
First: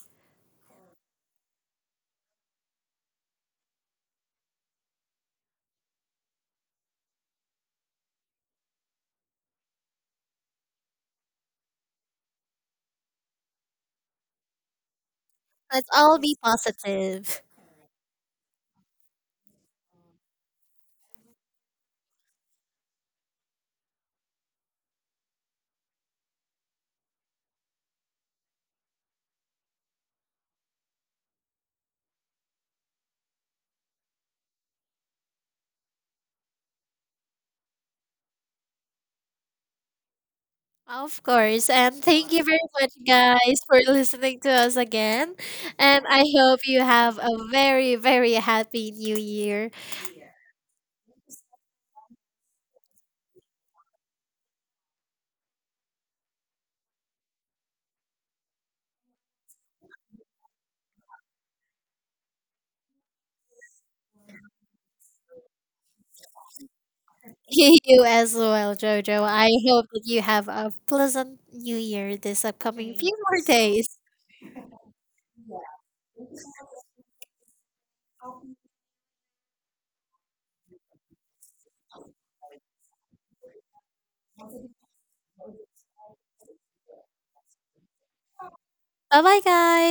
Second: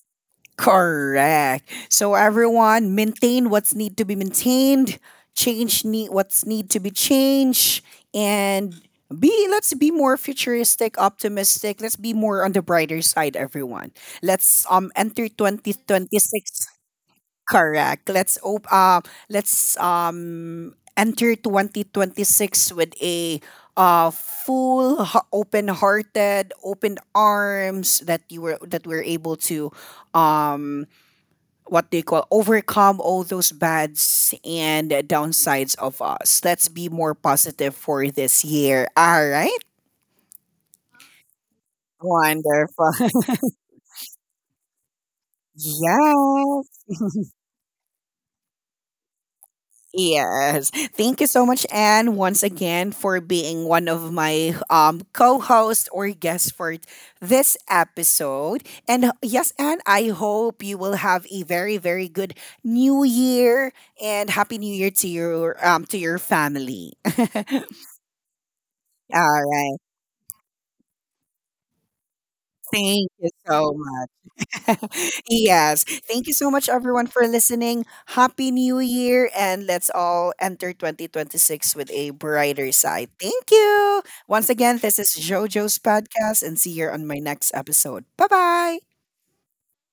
Speaker 1: Correct. So everyone, maintain what's need to be maintained, change need what's need to be changed, and be let's be more futuristic, optimistic. Let's be more on the brighter side, everyone. Let's um enter twenty
Speaker 2: Let's all
Speaker 1: twenty
Speaker 2: be
Speaker 1: six.
Speaker 2: positive.
Speaker 1: Correct. Let's op- uh, let's um enter twenty twenty six with a uh full open hearted, open arms that you were that we're able to um what they call overcome all those bads and downsides of us. Let's be more positive for this year. All right.
Speaker 2: Of course. And thank you very much,
Speaker 1: Wonderful.
Speaker 2: guys, for listening to us again. And I hope
Speaker 1: Yes.
Speaker 2: you have a very, very happy new year.
Speaker 1: Yes. Thank you so much, Anne, once again, for being one of my um co-hosts or guests for this episode. And yes, Anne, I hope you will have a very, very good new year and happy new year to your um to your family.
Speaker 2: You as well, Jojo.
Speaker 1: All
Speaker 2: I
Speaker 1: right.
Speaker 2: hope that you have a pleasant new year this upcoming
Speaker 1: Thank
Speaker 2: few
Speaker 1: you
Speaker 2: more
Speaker 1: so
Speaker 2: days.
Speaker 1: much. Yes. Thank you so much, everyone, for listening. Happy New Year, and let's all enter twenty twenty six with a brighter side. Thank you. Once again, this is JoJo's podcast, and see you on my next episode. Bye bye.
Speaker 2: Bye bye, guys.